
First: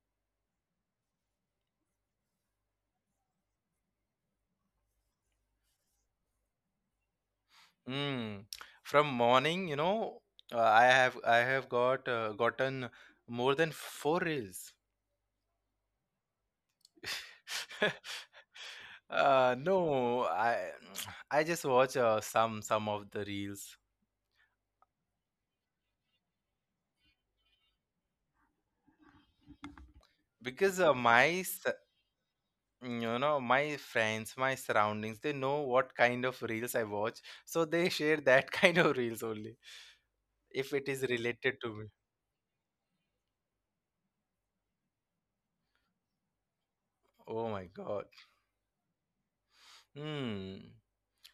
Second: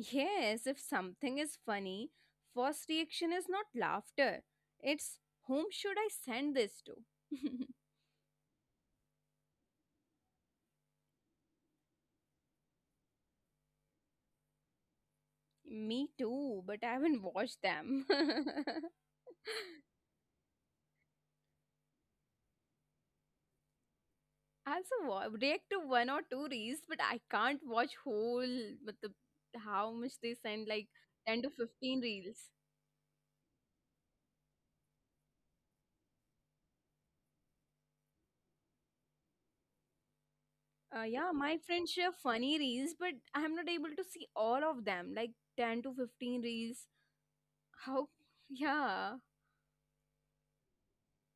S2: Yes, if something is funny, first reaction is not laughter. It's whom should I send this to? <laughs>
S1: Mm. From morning, you know, I have gotten more than four reels.
S2: Me too, but I haven't watched them.
S1: <laughs>
S2: <laughs>
S1: No, I <tsk> I just watch some of the reels
S2: I also react to one or two reels, but I can't watch whole. But the how much they send,
S1: because
S2: like
S1: my,
S2: 10 to 15 reels.
S1: you know, my friends, my surroundings, they know what kind of reels I watch, so they share that <laughs> kind of reels only if it is
S2: Yeah, my
S1: related to
S2: friends
S1: me.
S2: share funny reels, but I'm not able to see all of them, like 10 to 15 reels.
S1: Oh my
S2: How?
S1: god.
S2: Yeah.
S1: Hmm.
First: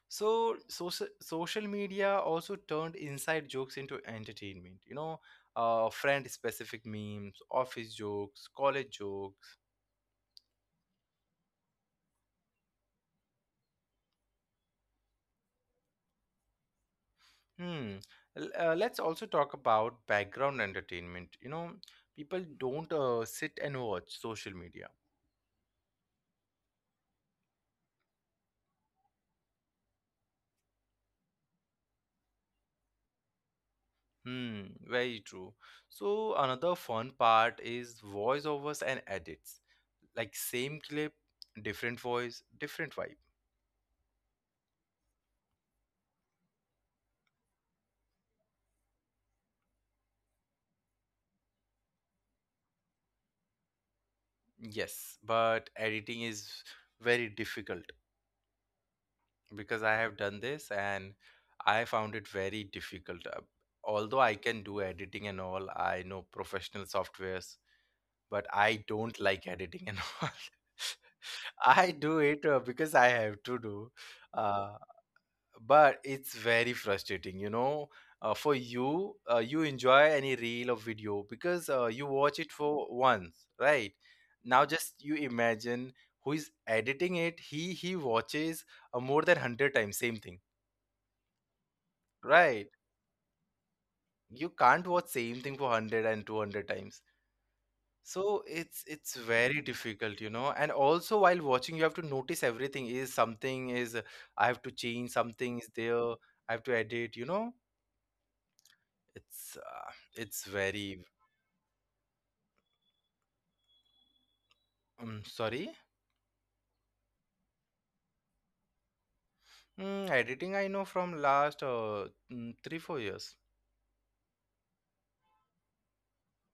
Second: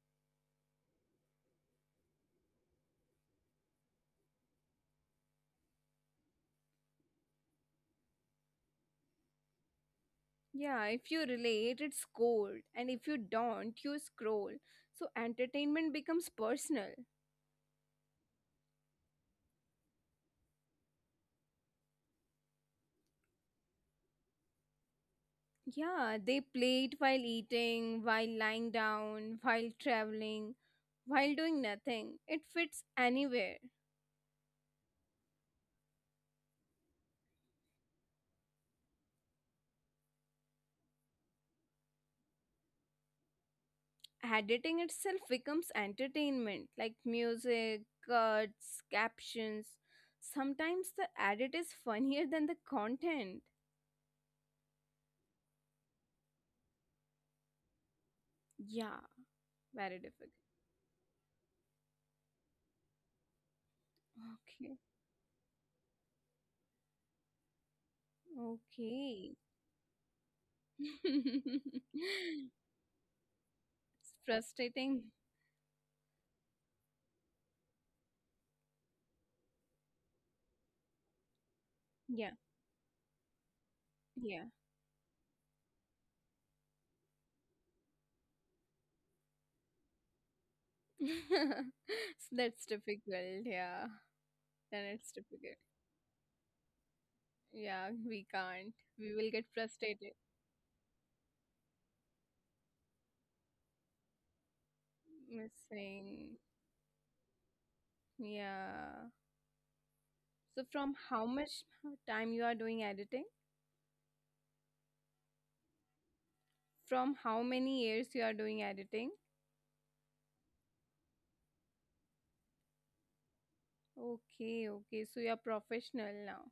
S1: So social media also turned inside jokes into entertainment, you know, friend specific memes, office jokes, college jokes.
S2: Yeah, if you relate, it's cold, and if you don't, you scroll. So entertainment becomes personal.
S1: Hmm. Let's also talk about background entertainment, you know, people don't sit and watch social media.
S2: Yeah, they play it while eating, while lying down, while traveling, while doing nothing. It fits anywhere.
S1: Hmm, very true. So another fun part is voiceovers and edits. Like same clip, different voice, different vibe.
S2: Editing itself becomes entertainment, like music, cuts, captions. Sometimes the edit is funnier than the content.
S1: Yes, but editing is very difficult
S2: Yeah,
S1: because
S2: very
S1: I have
S2: difficult.
S1: done this, and I found it very difficult. Although I can
S2: Okay,
S1: do editing and all, I know professional softwares, but I don't
S2: okay.
S1: like editing and all. <laughs> I do it
S2: <laughs>
S1: because I have to do.
S2: It's
S1: Uh,
S2: frustrating.
S1: but it's very frustrating, you know, for you, you enjoy any reel or video because you
S2: Yeah,
S1: watch it for once, right?
S2: yeah.
S1: Now just you imagine, who is editing it, he watches, more than 100 times same thing,
S2: <laughs> So
S1: right?
S2: that's difficult. Yeah,
S1: You can't
S2: then
S1: watch
S2: it's
S1: same thing
S2: difficult.
S1: for hundred and two hundred times.
S2: Yeah, we
S1: So
S2: can't.
S1: it's
S2: We will get
S1: very
S2: frustrated.
S1: difficult, you know. And also while watching you have to notice everything, is something is, I have to change, something is there
S2: Missing.
S1: I have to edit, you know.
S2: Yeah.
S1: It's
S2: So from
S1: very
S2: how much time you are doing editing?
S1: sorry.
S2: From how many years you are doing editing?
S1: Mm, editing I know from last 3 4 years.
S2: Okay, okay. So you are professional now.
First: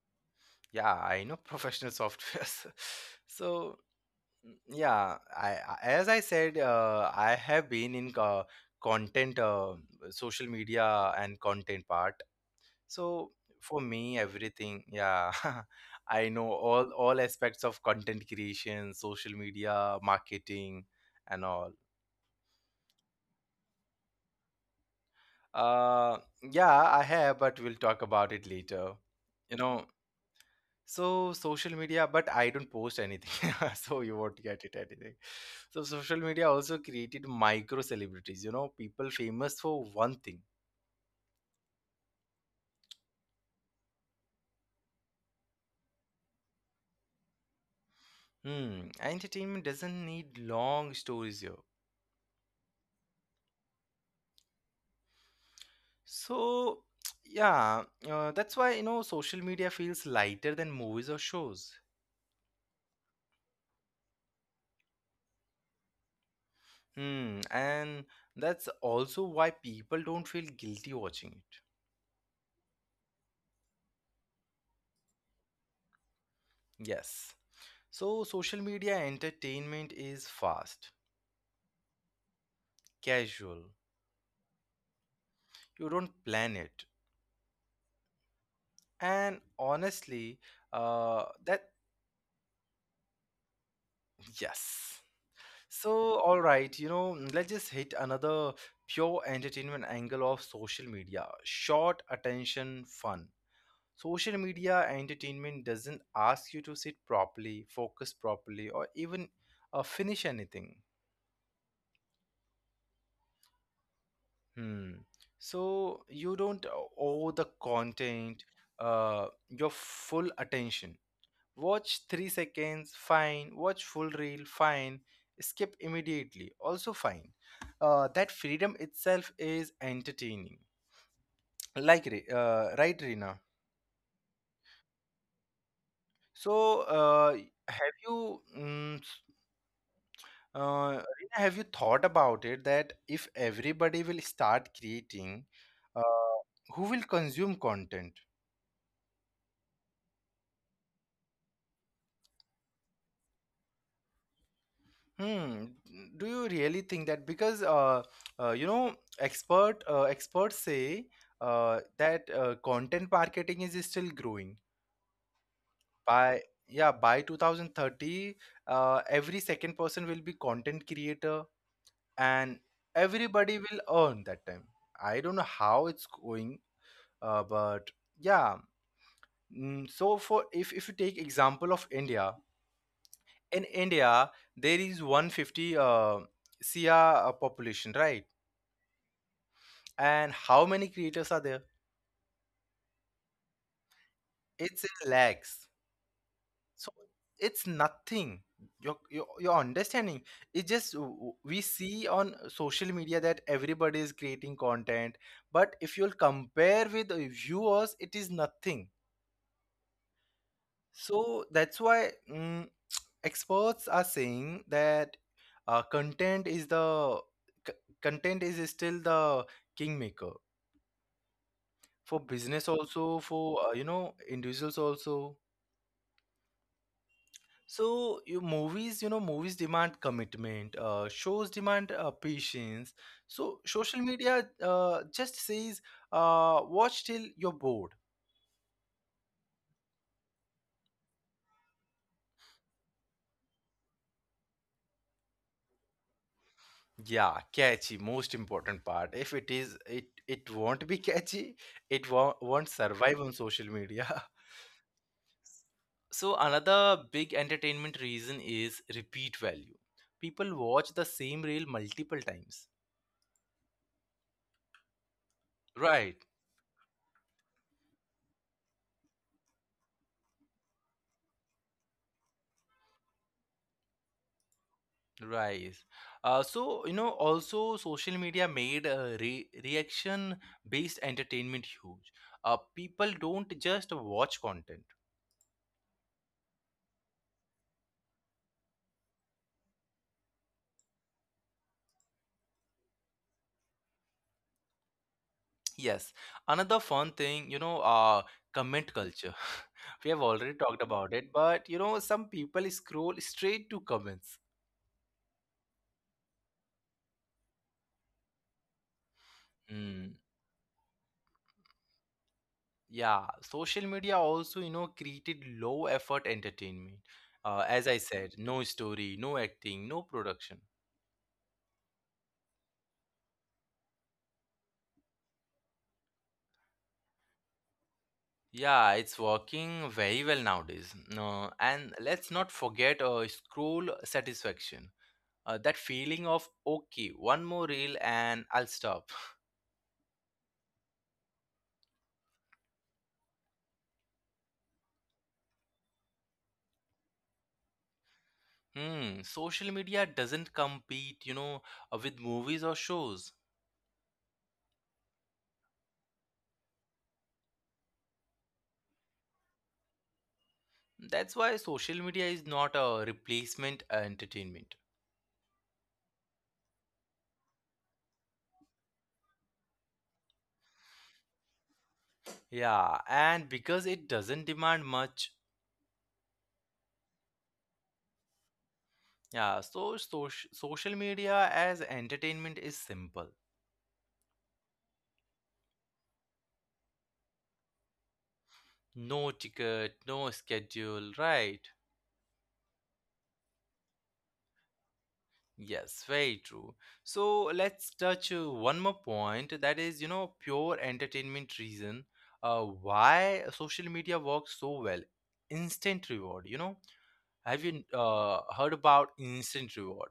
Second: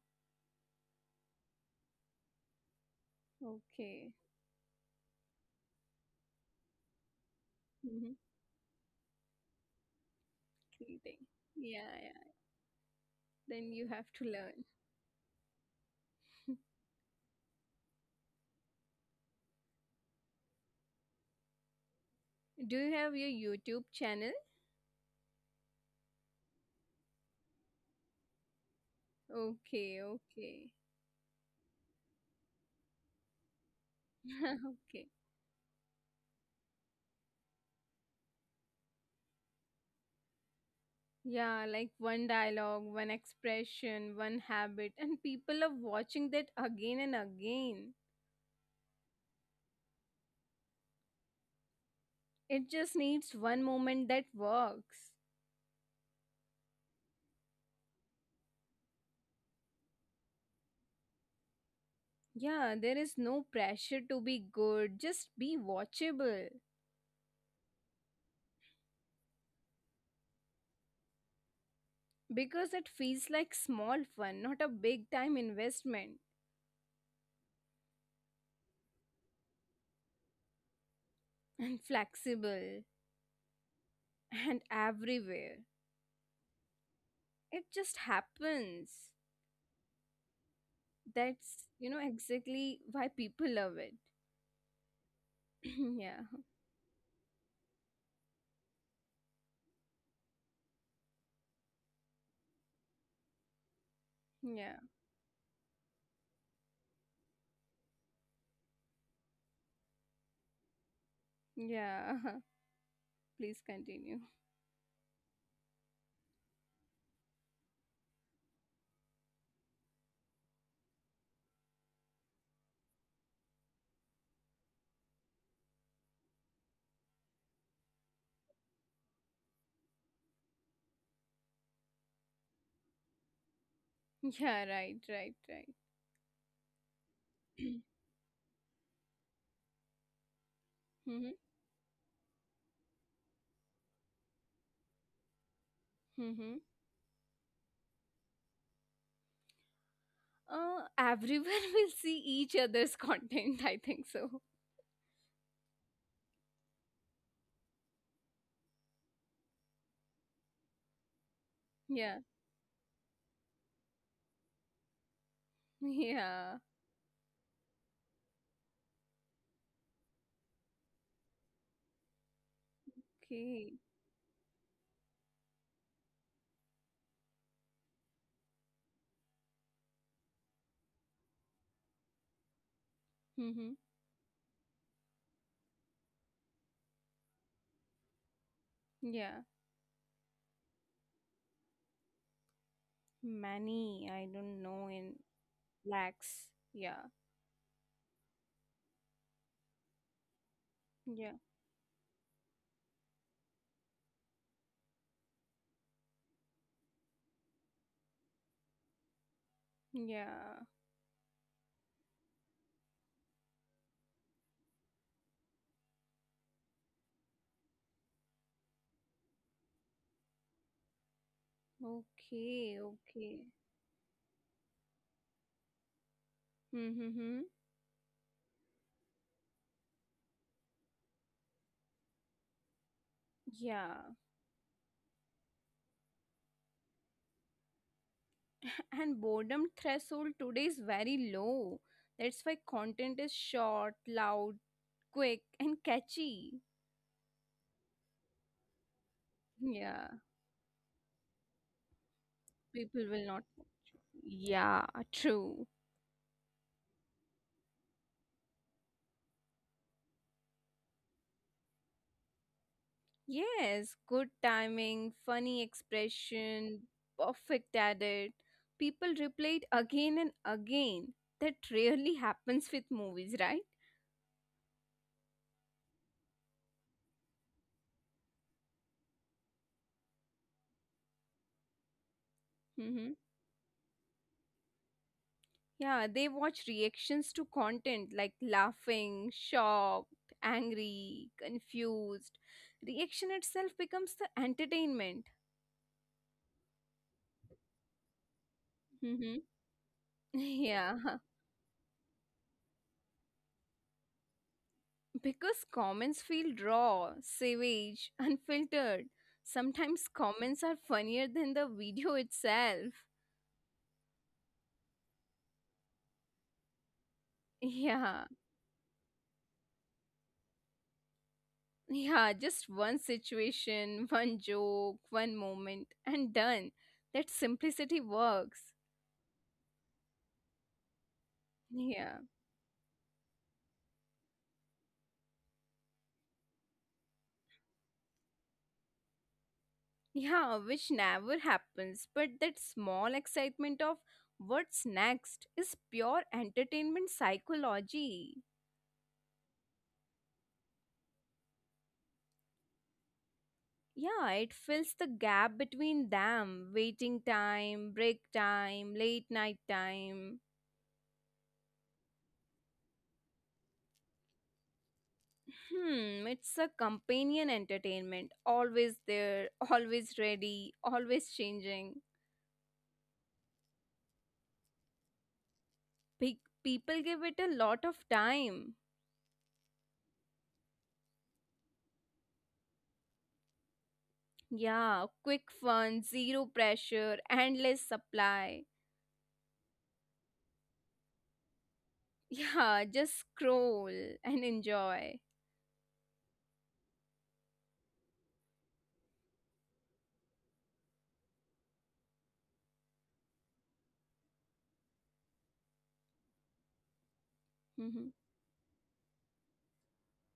S1: Yeah, I know professional softwares. <laughs> So
S2: Okay.
S1: mm, yeah, as I said, I have been
S2: Mm-hmm.
S1: in content, social media
S2: Creating.
S1: and
S2: Yeah,
S1: content part.
S2: yeah.
S1: So
S2: Then
S1: for
S2: you have
S1: me,
S2: to learn.
S1: everything. Yeah, <laughs> I know all aspects of content creation, social media, marketing, and all.
S2: Do you have your YouTube channel?
S1: Uh, yeah, I have, but we'll talk about it later. You know,
S2: Okay, okay.
S1: so social media, but I don't post anything, <laughs> so you won't get
S2: <laughs>
S1: it
S2: Okay.
S1: anything. So social media also created micro celebrities, you know, people famous for one thing.
S2: Yeah, like one dialogue, one expression, one habit, <laughs> and people are watching that again and again.
S1: Hmm, entertainment doesn't need long stories here.
S2: It just needs one moment that works.
S1: So, <tsk> yeah, that's why, you know, social media feels lighter than movies or shows.
S2: Yeah, there is no pressure to be good, just be watchable.
S1: Hmm, and that's also why people don't feel guilty watching it.
S2: Because it feels like small fun, not a big time investment. <laughs>
S1: Yes. So, social media entertainment is fast,
S2: And flexible,
S1: casual.
S2: and everywhere.
S1: You don't plan it.
S2: It just happens.
S1: And honestly,
S2: That's, you
S1: that,
S2: know, exactly why people love it.
S1: yes. So,
S2: <clears throat> Yeah,
S1: all right, you know, let's just hit another pure entertainment angle of social media: short attention fun. Social
S2: yeah.
S1: media entertainment doesn't ask you to sit properly, focus properly, or even finish anything.
S2: Yeah, <laughs> please continue.
S1: Hmm. So you don't owe the content your full attention. Watch 3 seconds, fine. Watch full reel, fine. Skip immediately, also fine. That freedom itself is entertaining. Like, right, Rina?
S2: <laughs> Yeah, right, right, right.
S1: So have
S2: <clears throat>
S1: you, Rina,
S2: Mm-hmm,
S1: have you thought about it that if everybody will start creating, uh,
S2: mm-hmm.
S1: who will consume content?
S2: Everyone <laughs> will see each other's content, <laughs> I think so.
S1: Hmm. Do you really think that? Because you know, experts say
S2: Yeah,
S1: that content marketing is still growing. By
S2: <laughs> yeah,
S1: Yeah, by 2030, every second person will be content creator, and everybody will
S2: okay.
S1: earn that time. I don't know how it's going, but yeah. Mm, so for if you take example of India, in
S2: Mm-hmm.
S1: India there is 150 crore population, right?
S2: Yeah,
S1: And how many creators are there?
S2: many, I don't
S1: It's
S2: know,
S1: in
S2: in
S1: lags.
S2: lakhs.
S1: So
S2: Yeah,
S1: it's nothing. Your understanding, it's just
S2: yeah,
S1: we see on social media that everybody is creating content, but if you'll compare with the viewers it is nothing.
S2: yeah.
S1: So that's why mm, <tsk> experts are saying that uh, content is the c- content is still the kingmaker for business,
S2: Okay,
S1: also
S2: okay.
S1: for you know, individuals also.
S2: Mm-hmm.
S1: So you movies, you know, movies demand commitment. Shows demand patience. So social
S2: Yeah,
S1: media just says, watch till you're bored.
S2: <laughs> and boredom threshold today is very low. That's why content is short, loud, quick and catchy.
S1: Yeah, catchy. Most important part. If it is, it
S2: Yeah,
S1: it won't be <laughs> catchy. It won't
S2: people
S1: survive on
S2: will not.
S1: social media.
S2: Yeah, true.
S1: <laughs> So another big entertainment reason is repeat value. People watch the same reel multiple times.
S2: Yes, good timing, funny
S1: Right.
S2: expression, perfect at it. People replay it again and again. That rarely happens with movies, right?
S1: Right. So, you know, also social media made re reaction based entertainment huge. People
S2: Mm-hmm.
S1: don't just watch content.
S2: Yeah, they watch reactions to content like laughing, shocked, angry, confused. Reaction itself becomes the entertainment.
S1: Yes. Another fun thing, you know, comment culture.
S2: Mm-hmm.
S1: <laughs> We have
S2: <laughs>
S1: already talked
S2: Yeah.
S1: about it, but, you know, some people scroll straight to comments.
S2: Because comments feel raw, savage, <laughs> unfiltered. Sometimes
S1: Mm.
S2: comments are funnier than the video itself.
S1: Yeah. Social media also, you know, created low effort entertainment. As I
S2: Yeah,
S1: said, no story, no acting, no production.
S2: yeah, just one situation, one joke, one moment, and done. That simplicity works.
S1: Yeah, it's working very well nowadays. No,
S2: Yeah,
S1: and let's not forget scroll satisfaction. That feeling of okay, one more reel and I'll stop.
S2: yeah, which never happens. But that small excitement of what's next is pure entertainment psychology.
S1: Hmm, social media doesn't compete, you know, with movies or shows.
S2: Yeah, it fills the gap between them. Waiting time, break time, late night time.
S1: That's why social media is not a replacement entertainment.
S2: Hmm, it's a companion entertainment. Always there, <laughs> always ready, always changing.
S1: Yeah, and because it doesn't demand much.
S2: Pe- People give it a lot of time.
S1: Yeah, so, so social media as entertainment is simple.
S2: Yeah, quick fun, zero pressure, endless supply. <laughs>
S1: No ticket, no schedule, right?
S2: Yeah, just scroll and enjoy.
S1: Yes, very true. So let's touch one more point that is, you know, pure entertainment reason why social media works so well. Instant reward, you know, have you
S2: Mm-hmm.
S1: heard about instant reward?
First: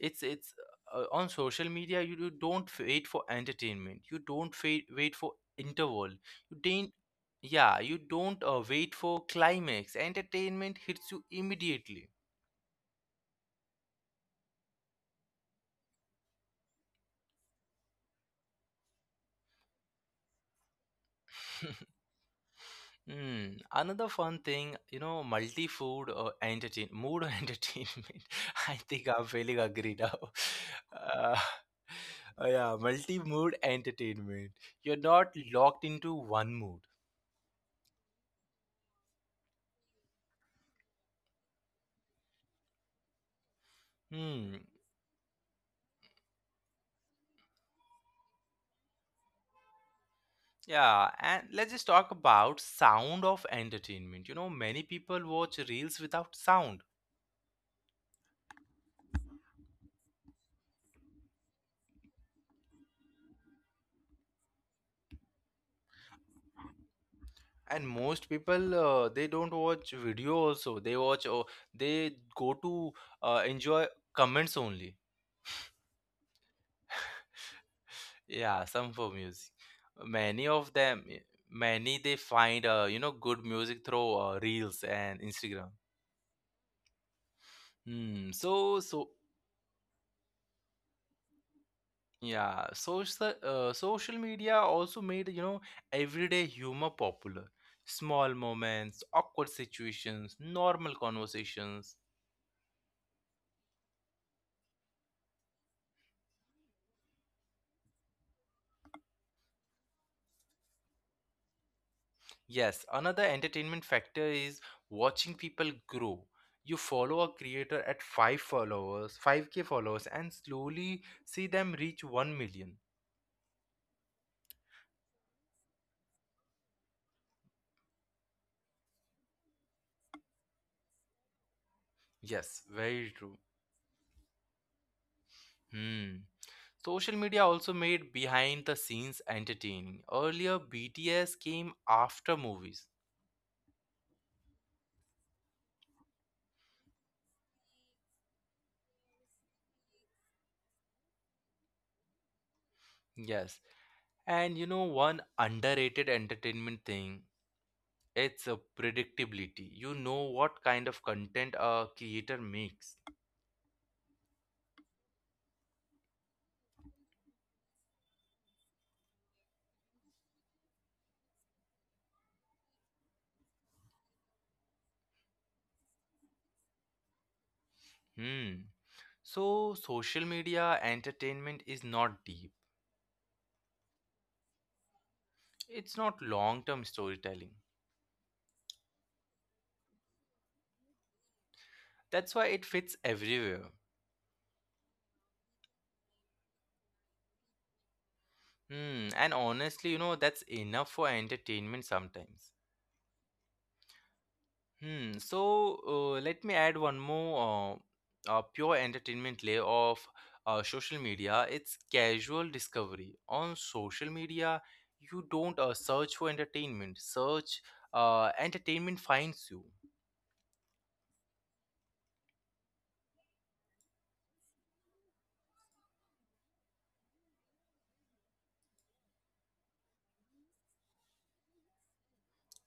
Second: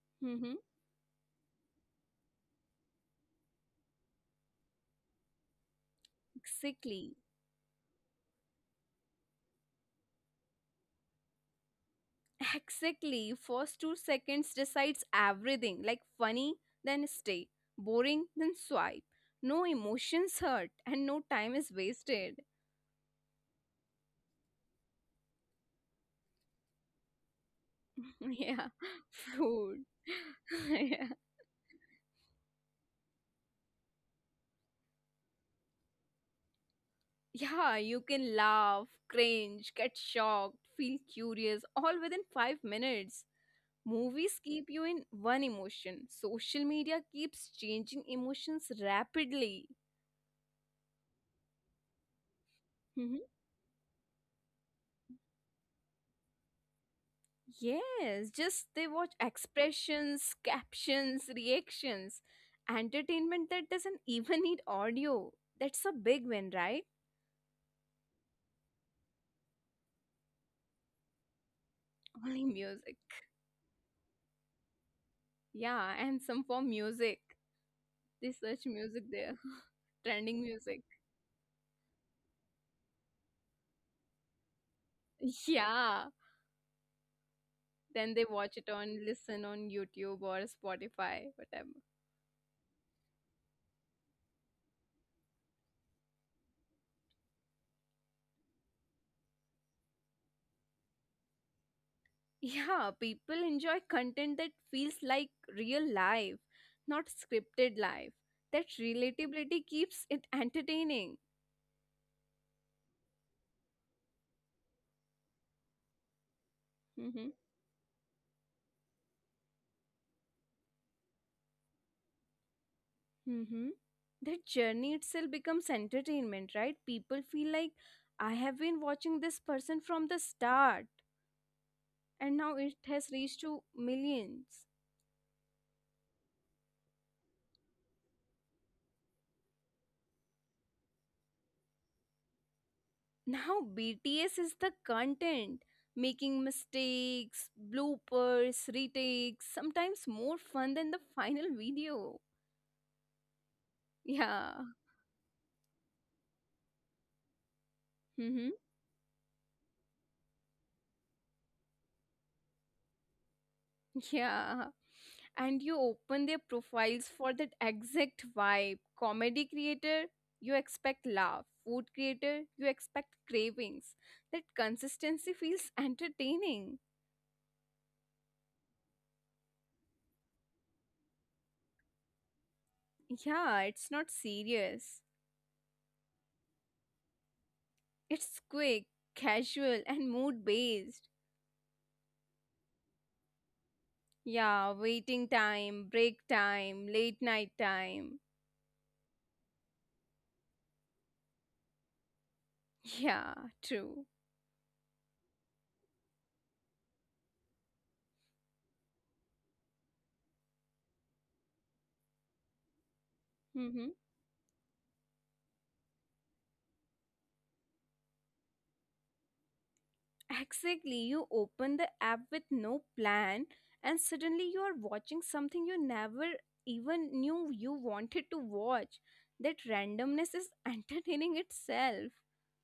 S1: It's it's
S2: Mm-hmm.
S1: uh, on social media. You don't wait for entertainment. You don't wait for interval. You don't.
S2: Exactly.
S1: Yeah, you don't wait for climax. Entertainment hits you immediately.
S2: Exactly. First 2 seconds decides everything. Like funny, then stay. Boring, then swipe. No emotions hurt and no time is wasted.
S1: Hmm. Another fun thing, you know, multi-food entertain mood or <laughs> entertainment.
S2: <laughs>
S1: I
S2: Yeah.
S1: think I'm feeling
S2: Food.
S1: agree now.
S2: <laughs> Yeah.
S1: Uh, yeah, multi-mood entertainment. You're not locked into one mood.
S2: Yeah, you can laugh, cringe, get shocked, feel curious, all within 5 minutes.
S1: Hmm.
S2: Movies keep you in one emotion. Social media keeps changing emotions rapidly.
S1: Yeah, and let's just talk about sound of
S2: <laughs>
S1: entertainment. You know, many people watch reels without sound.
S2: Yes, just they watch expressions, captions, reactions, entertainment that doesn't <laughs> even need audio. That's a big win, right?
S1: And most people they don't watch video also. They watch, or they go
S2: <laughs> Only
S1: to
S2: music.
S1: enjoy comments only.
S2: Yeah, and some for music.
S1: Yeah,
S2: They
S1: some for
S2: search
S1: music.
S2: music there,
S1: Many
S2: <laughs>
S1: of
S2: trending
S1: them, eh,
S2: music.
S1: many they find you know, good music through reels and Instagram.
S2: Yeah,
S1: Hmm.
S2: then they
S1: So so
S2: watch it on, listen on YouTube or Spotify, whatever.
S1: yeah, social media also made, you know, everyday humor popular. Small moments, awkward situations, normal conversations.
S2: Yeah, people enjoy content that feels like real life, not scripted life. That relatability keeps it entertaining.
S1: Yes, another entertainment factor is watching people grow. You follow a creator
S2: Mm-hmm.
S1: at 5 followers, 5K followers, and slowly see them reach 1 million.
S2: Mm-hmm. The journey itself becomes entertainment, right? People feel like I have been watching this person from the start
S1: Yes,
S2: and now
S1: very
S2: it
S1: true.
S2: has reached to millions.
S1: Hmm. Social media also made behind the scenes entertaining. Earlier, BTS came after movies.
S2: Now BTS is the content, making mistakes, bloopers, retakes, sometimes more fun than the final video.
S1: Yes. And you know,
S2: Yeah.
S1: one underrated entertainment thing, it's a
S2: Mm-hmm.
S1: predictability. You know what kind of content a creator makes.
S2: Yeah. And you open their profiles for that exact vibe. Comedy creator, you expect laugh. Food creator, you expect cravings. That consistency feels entertaining.
S1: Hmm. So, social media entertainment is not deep,
S2: Yeah, it's not serious.
S1: it's not long term storytelling.
S2: It's quick, casual, and mood based.
S1: That's why it fits everywhere.
S2: Yeah, waiting time, break time, late night time.
S1: Hmm, and honestly, you know, that's enough for entertainment sometimes.
S2: Yeah, true.
S1: Hmm, so let me add one more pure entertainment layer of social media. It's casual discovery. On
S2: Mm-hmm.
S1: social media, you don't search for entertainment finds you.
S2: Exactly, you open the app with no plan, and suddenly you are watching something you never even knew you wanted to watch. That randomness is <laughs> entertaining itself.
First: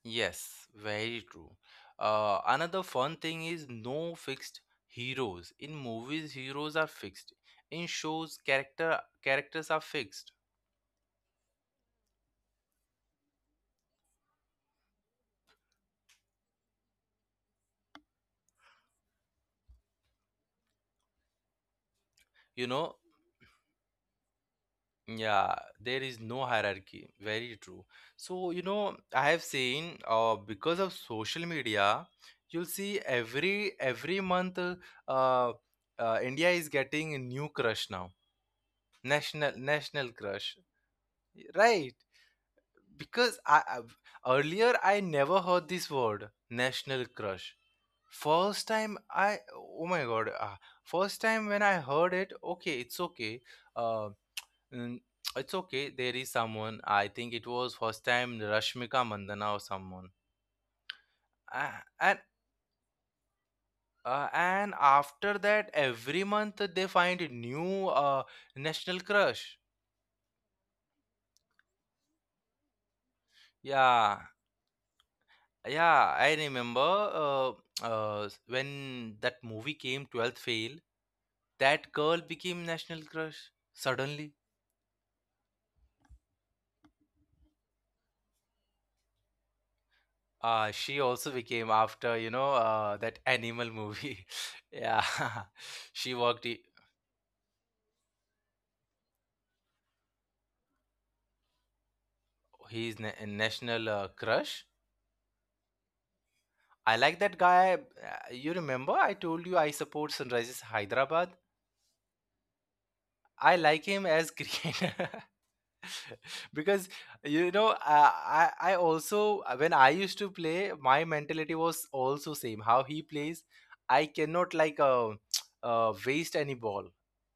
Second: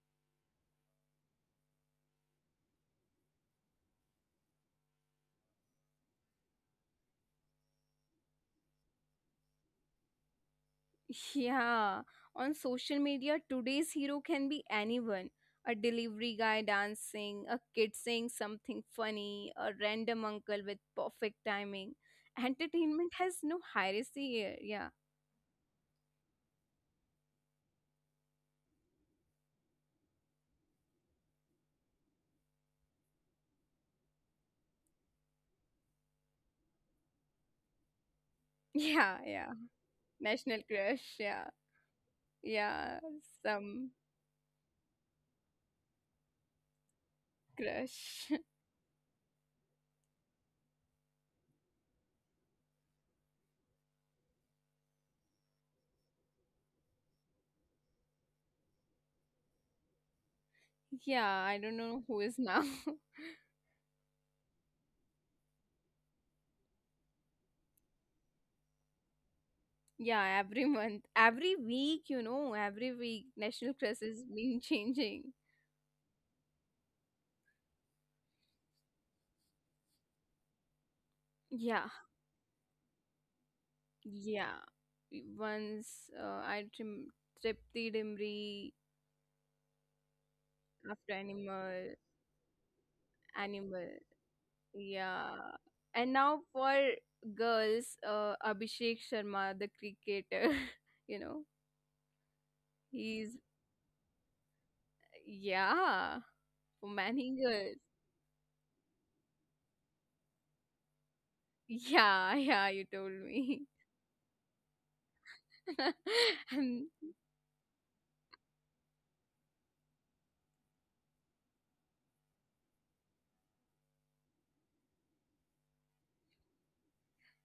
S1: Yes, very true. Another fun thing is no fixed heroes. In movies, heroes are fixed. In shows, characters are fixed.
S2: Yeah, on social media, today's hero can be anyone, a delivery guy dancing, a kid saying something funny, a random uncle with perfect timing.
S1: You know,
S2: Entertainment has no hierarchy here. Yeah,
S1: yeah, there is no hierarchy, very true. So you know, I have seen, because of social media, you'll see every month, uh, India is getting a new crush now.
S2: <laughs> yeah, yeah.
S1: National crush,
S2: National crush, yeah.
S1: right?
S2: Yeah,
S1: Because
S2: some
S1: I earlier I never heard this word, national crush.
S2: crush. <laughs>
S1: First time I, oh my god, first time when I heard it, okay, it's okay. Uh, Mm, it's okay. There is someone. I think it was first time Rashmika Mandana or someone.
S2: Yeah, I don't
S1: A-
S2: know who
S1: And
S2: is now. <laughs>
S1: and after that, every month they find a new national crush.
S2: Yeah, every month, every week, you know, every week, national crush
S1: Yeah,
S2: has been <laughs> changing.
S1: yeah. I remember when that movie came, 12th Fail.
S2: Yeah,
S1: That girl became national crush suddenly.
S2: yeah. Once I trim tripped the Dimri
S1: She
S2: after
S1: also became
S2: animal,
S1: after, you know, that animal
S2: animal.
S1: movie. <laughs> Yeah,
S2: Yeah,
S1: <laughs>
S2: and
S1: she
S2: now
S1: worked.
S2: for girls, Abhishek Sharma, the cricketer, <laughs> you know,
S1: He's a
S2: he's
S1: national crush.
S2: yeah for
S1: I like
S2: many
S1: that
S2: girls.
S1: guy. You remember I told you I support Sunrises Hyderabad.
S2: Yeah, <laughs> yeah, you told
S1: I
S2: me.
S1: like him as cricketer <laughs>
S2: <laughs> And
S1: because, you know, I also when I used to play, my mentality was also same how he plays. I cannot like <tsk> waste any ball.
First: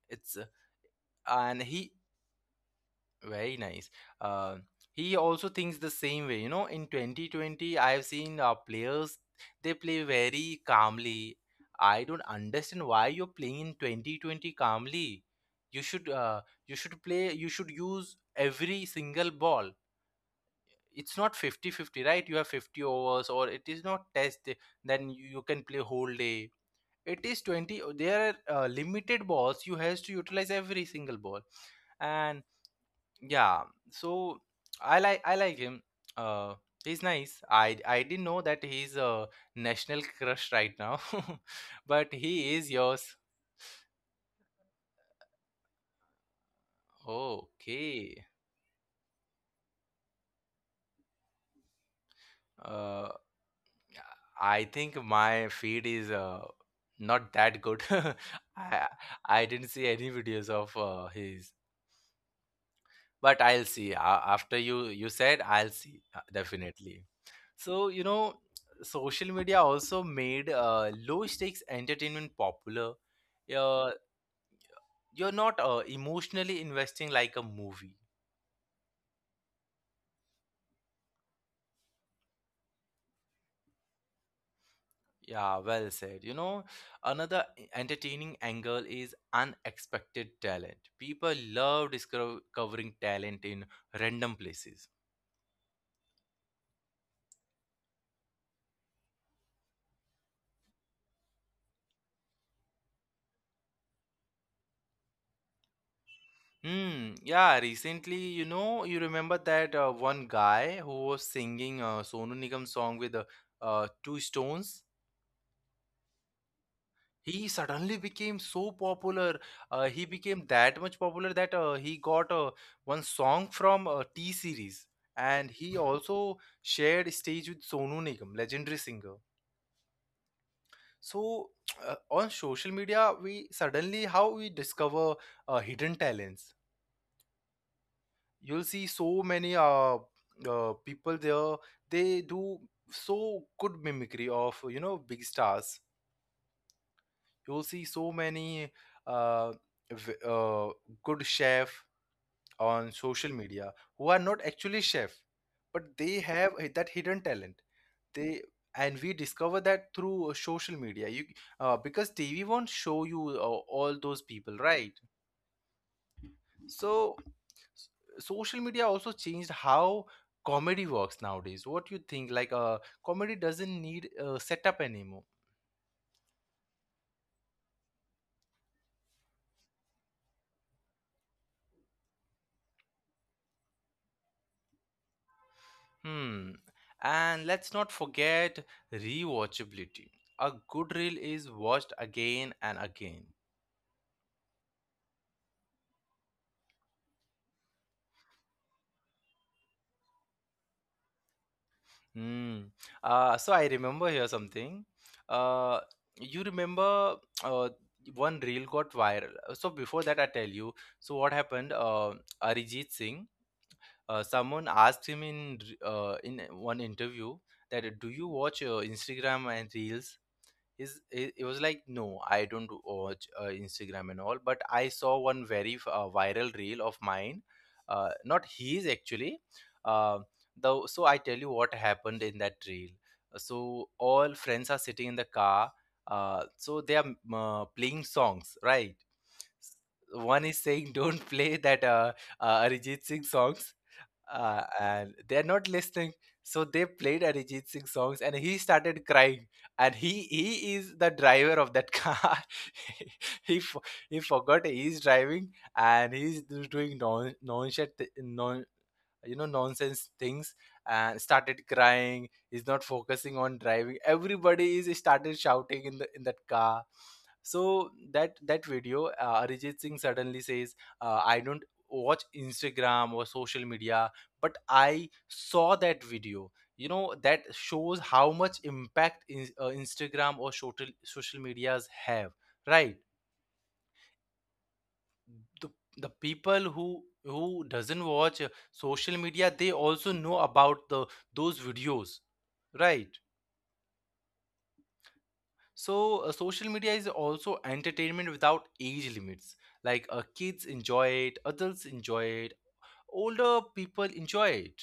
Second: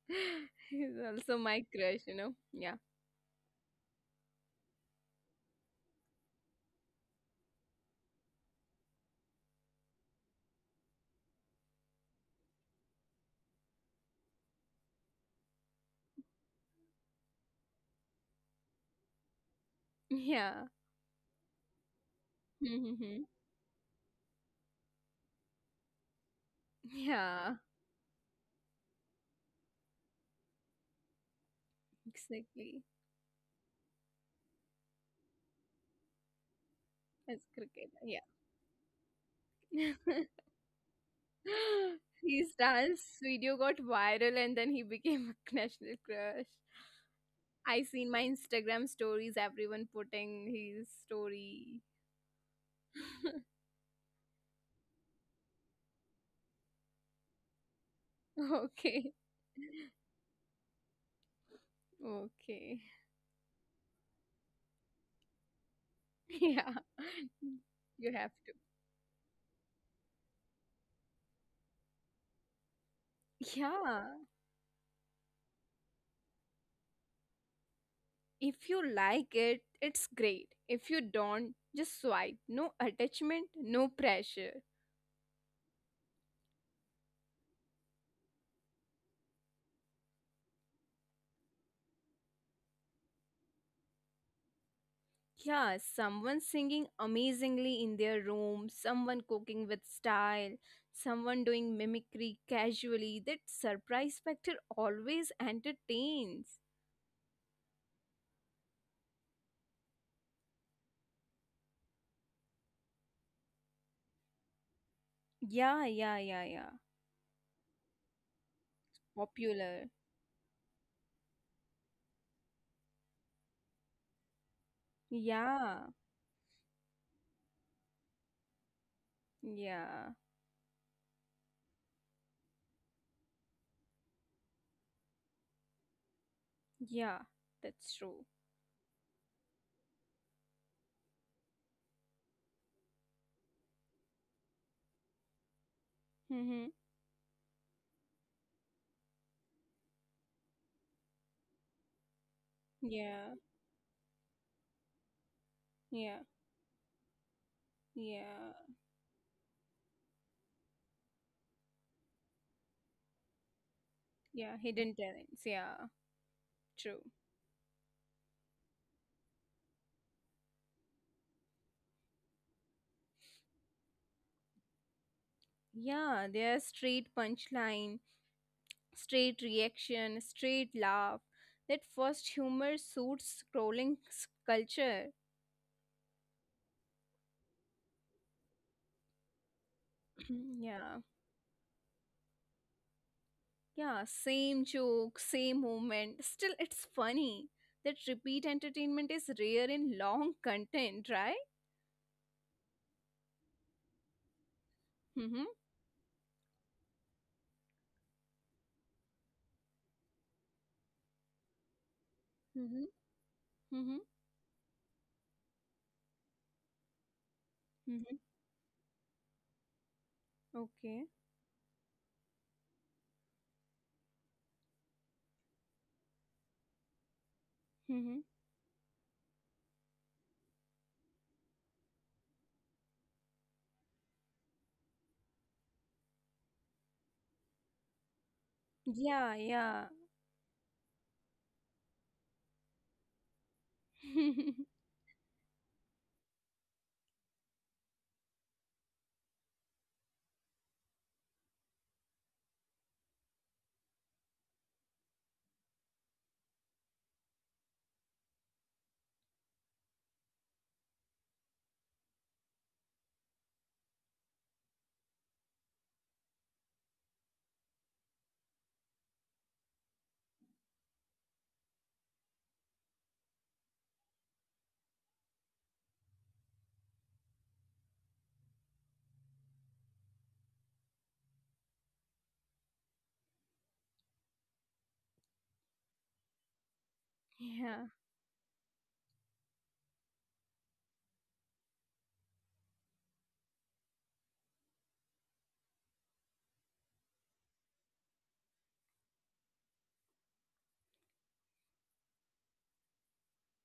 S1: It's
S2: he's also
S1: and
S2: my
S1: he
S2: crush, you know. Yeah. <laughs>
S1: Very nice. Uh, he also thinks the same way. You know, in 2020, I've seen players, they play very calmly. I don't understand why you're playing in 2020 calmly. You should uh, you should play, you should use every single ball.
S2: Yeah.
S1: It's not 50 50, right? You have 50
S2: Mm-hmm.
S1: overs or it is not test, then you can play whole day. It is
S2: Yeah,
S1: 20, there are limited balls. You has to utilize every single ball and
S2: exactly.
S1: yeah, so I like him. Uh, he's nice.
S2: As
S1: I
S2: cricket.
S1: I didn't know that he's a
S2: Yeah.
S1: national
S2: <laughs>
S1: crush right now, <laughs> but
S2: His
S1: he is yours.
S2: dance video got viral and then he became a <laughs> national crush. I seen my
S1: Okay.
S2: Instagram stories, everyone putting his story.
S1: Uh,
S2: <laughs>
S1: I think my feed is not that good. <laughs> I
S2: Okay.
S1: I didn't see any videos of his,
S2: Okay.
S1: but I'll see. A After you said, I'll see
S2: <laughs> Yeah.
S1: definitely. So, you
S2: You have
S1: know, social media also made low stakes entertainment popular.
S2: to.
S1: Uh,
S2: Yeah.
S1: you're not emotionally investing like a movie.
S2: If you like it, it's great. If you don't, just swipe. No attachment, no pressure.
S1: Yeah, well said. You know, another entertaining angle is unexpected talent. People love discovering talent in random places.
S2: Yeah, someone singing amazingly in their room, someone cooking with style, someone doing mimicry casually. That surprise factor always entertains.
S1: Yeah, recently, you know, you remember that one guy who was singing a Sonu Nigam song with two stones?
S2: Yeah, yeah, yeah, yeah.
S1: He suddenly became so popular.
S2: Popular.
S1: He became that much popular that he got one song from T series, and he
S2: Yeah,
S1: also shared stage with Sonu Nigam, legendary singer.
S2: yeah,
S1: So <tsk> on social media, we suddenly how we discover hidden talents.
S2: yeah. That's true.
S1: You'll see so many people there. They do so good mimicry of, you know, big stars.
S2: Mm-hmm.
S1: You'll see so many uh, v- uh, good chef on social
S2: Yeah,
S1: media who are not actually chef, but they
S2: yeah,
S1: have that hidden talent. They
S2: yeah,
S1: and we discover that through social media. You Because TV won't show you all those people,
S2: yeah.
S1: right?
S2: Hidden talents. Yeah, true.
S1: So s- social media also changed how comedy works nowadays. What you think? Like, comedy doesn't need a setup anymore.
S2: Yeah, there's straight punchline, straight reaction, straight laugh. That first humor suits scrolling culture.
S1: Hmm. And let's not forget rewatchability. A
S2: <clears throat>
S1: good
S2: Yeah.
S1: reel is watched again and again.
S2: Yeah, same joke, same moment. Still, it's funny. That repeat entertainment is rare in long <laughs> content, right?
S1: Hmm. So I remember here something.
S2: Mm-hmm.
S1: Uh, you remember uh, one reel got viral. So before that, I tell you. So what happened? Arijit
S2: Mm-hmm.
S1: Singh.
S2: Mm-hmm.
S1: Someone asked him in in one interview that do you
S2: Mm-hmm.
S1: watch Instagram and reels? Is it,
S2: Okay.
S1: it was like, no, I don't watch Instagram and all, but I saw one very viral reel of mine, not
S2: Mm-hmm.
S1: his actually, uh, so I tell you what happened in that reel. So all friends are sitting in the car, so they are playing songs, right?
S2: Yeah, yeah.
S1: One is saying don't play that Arijit Singh songs, and
S2: <laughs>
S1: they're not listening. So they played Arijit Singh songs, and he started crying. And he is the driver of that car. <laughs> he fo- he forgot he's driving, and he's doing nonchalant, non you know, nonsense things and started crying. He's not focusing on driving. Everybody is started shouting in the in that car. So that video, Arijit Singh suddenly says, I don't watch Instagram or social media, but I saw that video. You know, that shows how much impact Instagram or social medias have, right? the the people who doesn't watch
S2: Yeah.
S1: social media, they also know about the those videos, right? So social media is also entertainment without age limits. Like, kids enjoy it, adults enjoy it, older people enjoy it,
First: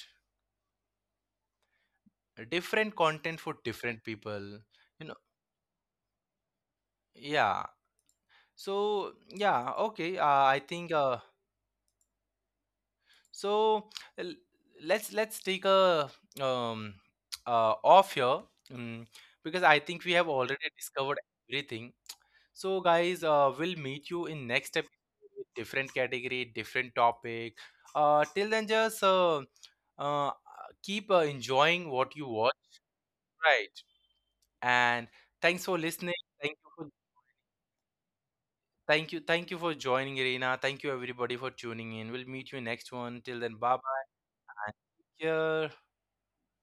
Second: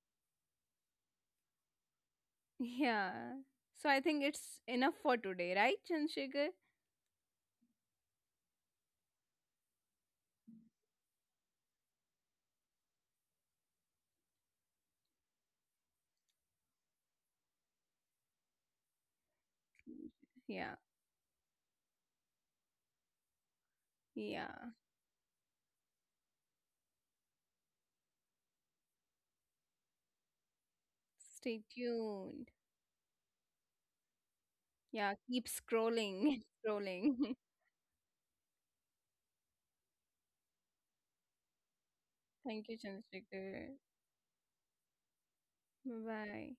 S1: different
S2: Yeah.
S1: content for
S2: So
S1: different
S2: I think
S1: people,
S2: it's enough
S1: you know.
S2: for today, right, Chandrasekhar?
S1: Yeah, so yeah, okay, I think so l- let's take a um, off here, um, because I think we have already
S2: Yeah.
S1: discovered everything. So guys, we'll meet you in
S2: Yeah.
S1: next episode with different category, different topic. Till then, just uh, keep
S2: Stay
S1: enjoying what you
S2: tuned.
S1: watch, right? And
S2: Yeah. Keep
S1: thanks for listening.
S2: scrolling. <laughs>
S1: Thank you for
S2: Scrolling. <laughs>
S1: thank you for joining, Irina. Thank you everybody for tuning in. We'll meet you
S2: Thank you,
S1: next one. Till then, bye
S2: Chandrasekhar.
S1: bye. And take care.
S2: Bye bye.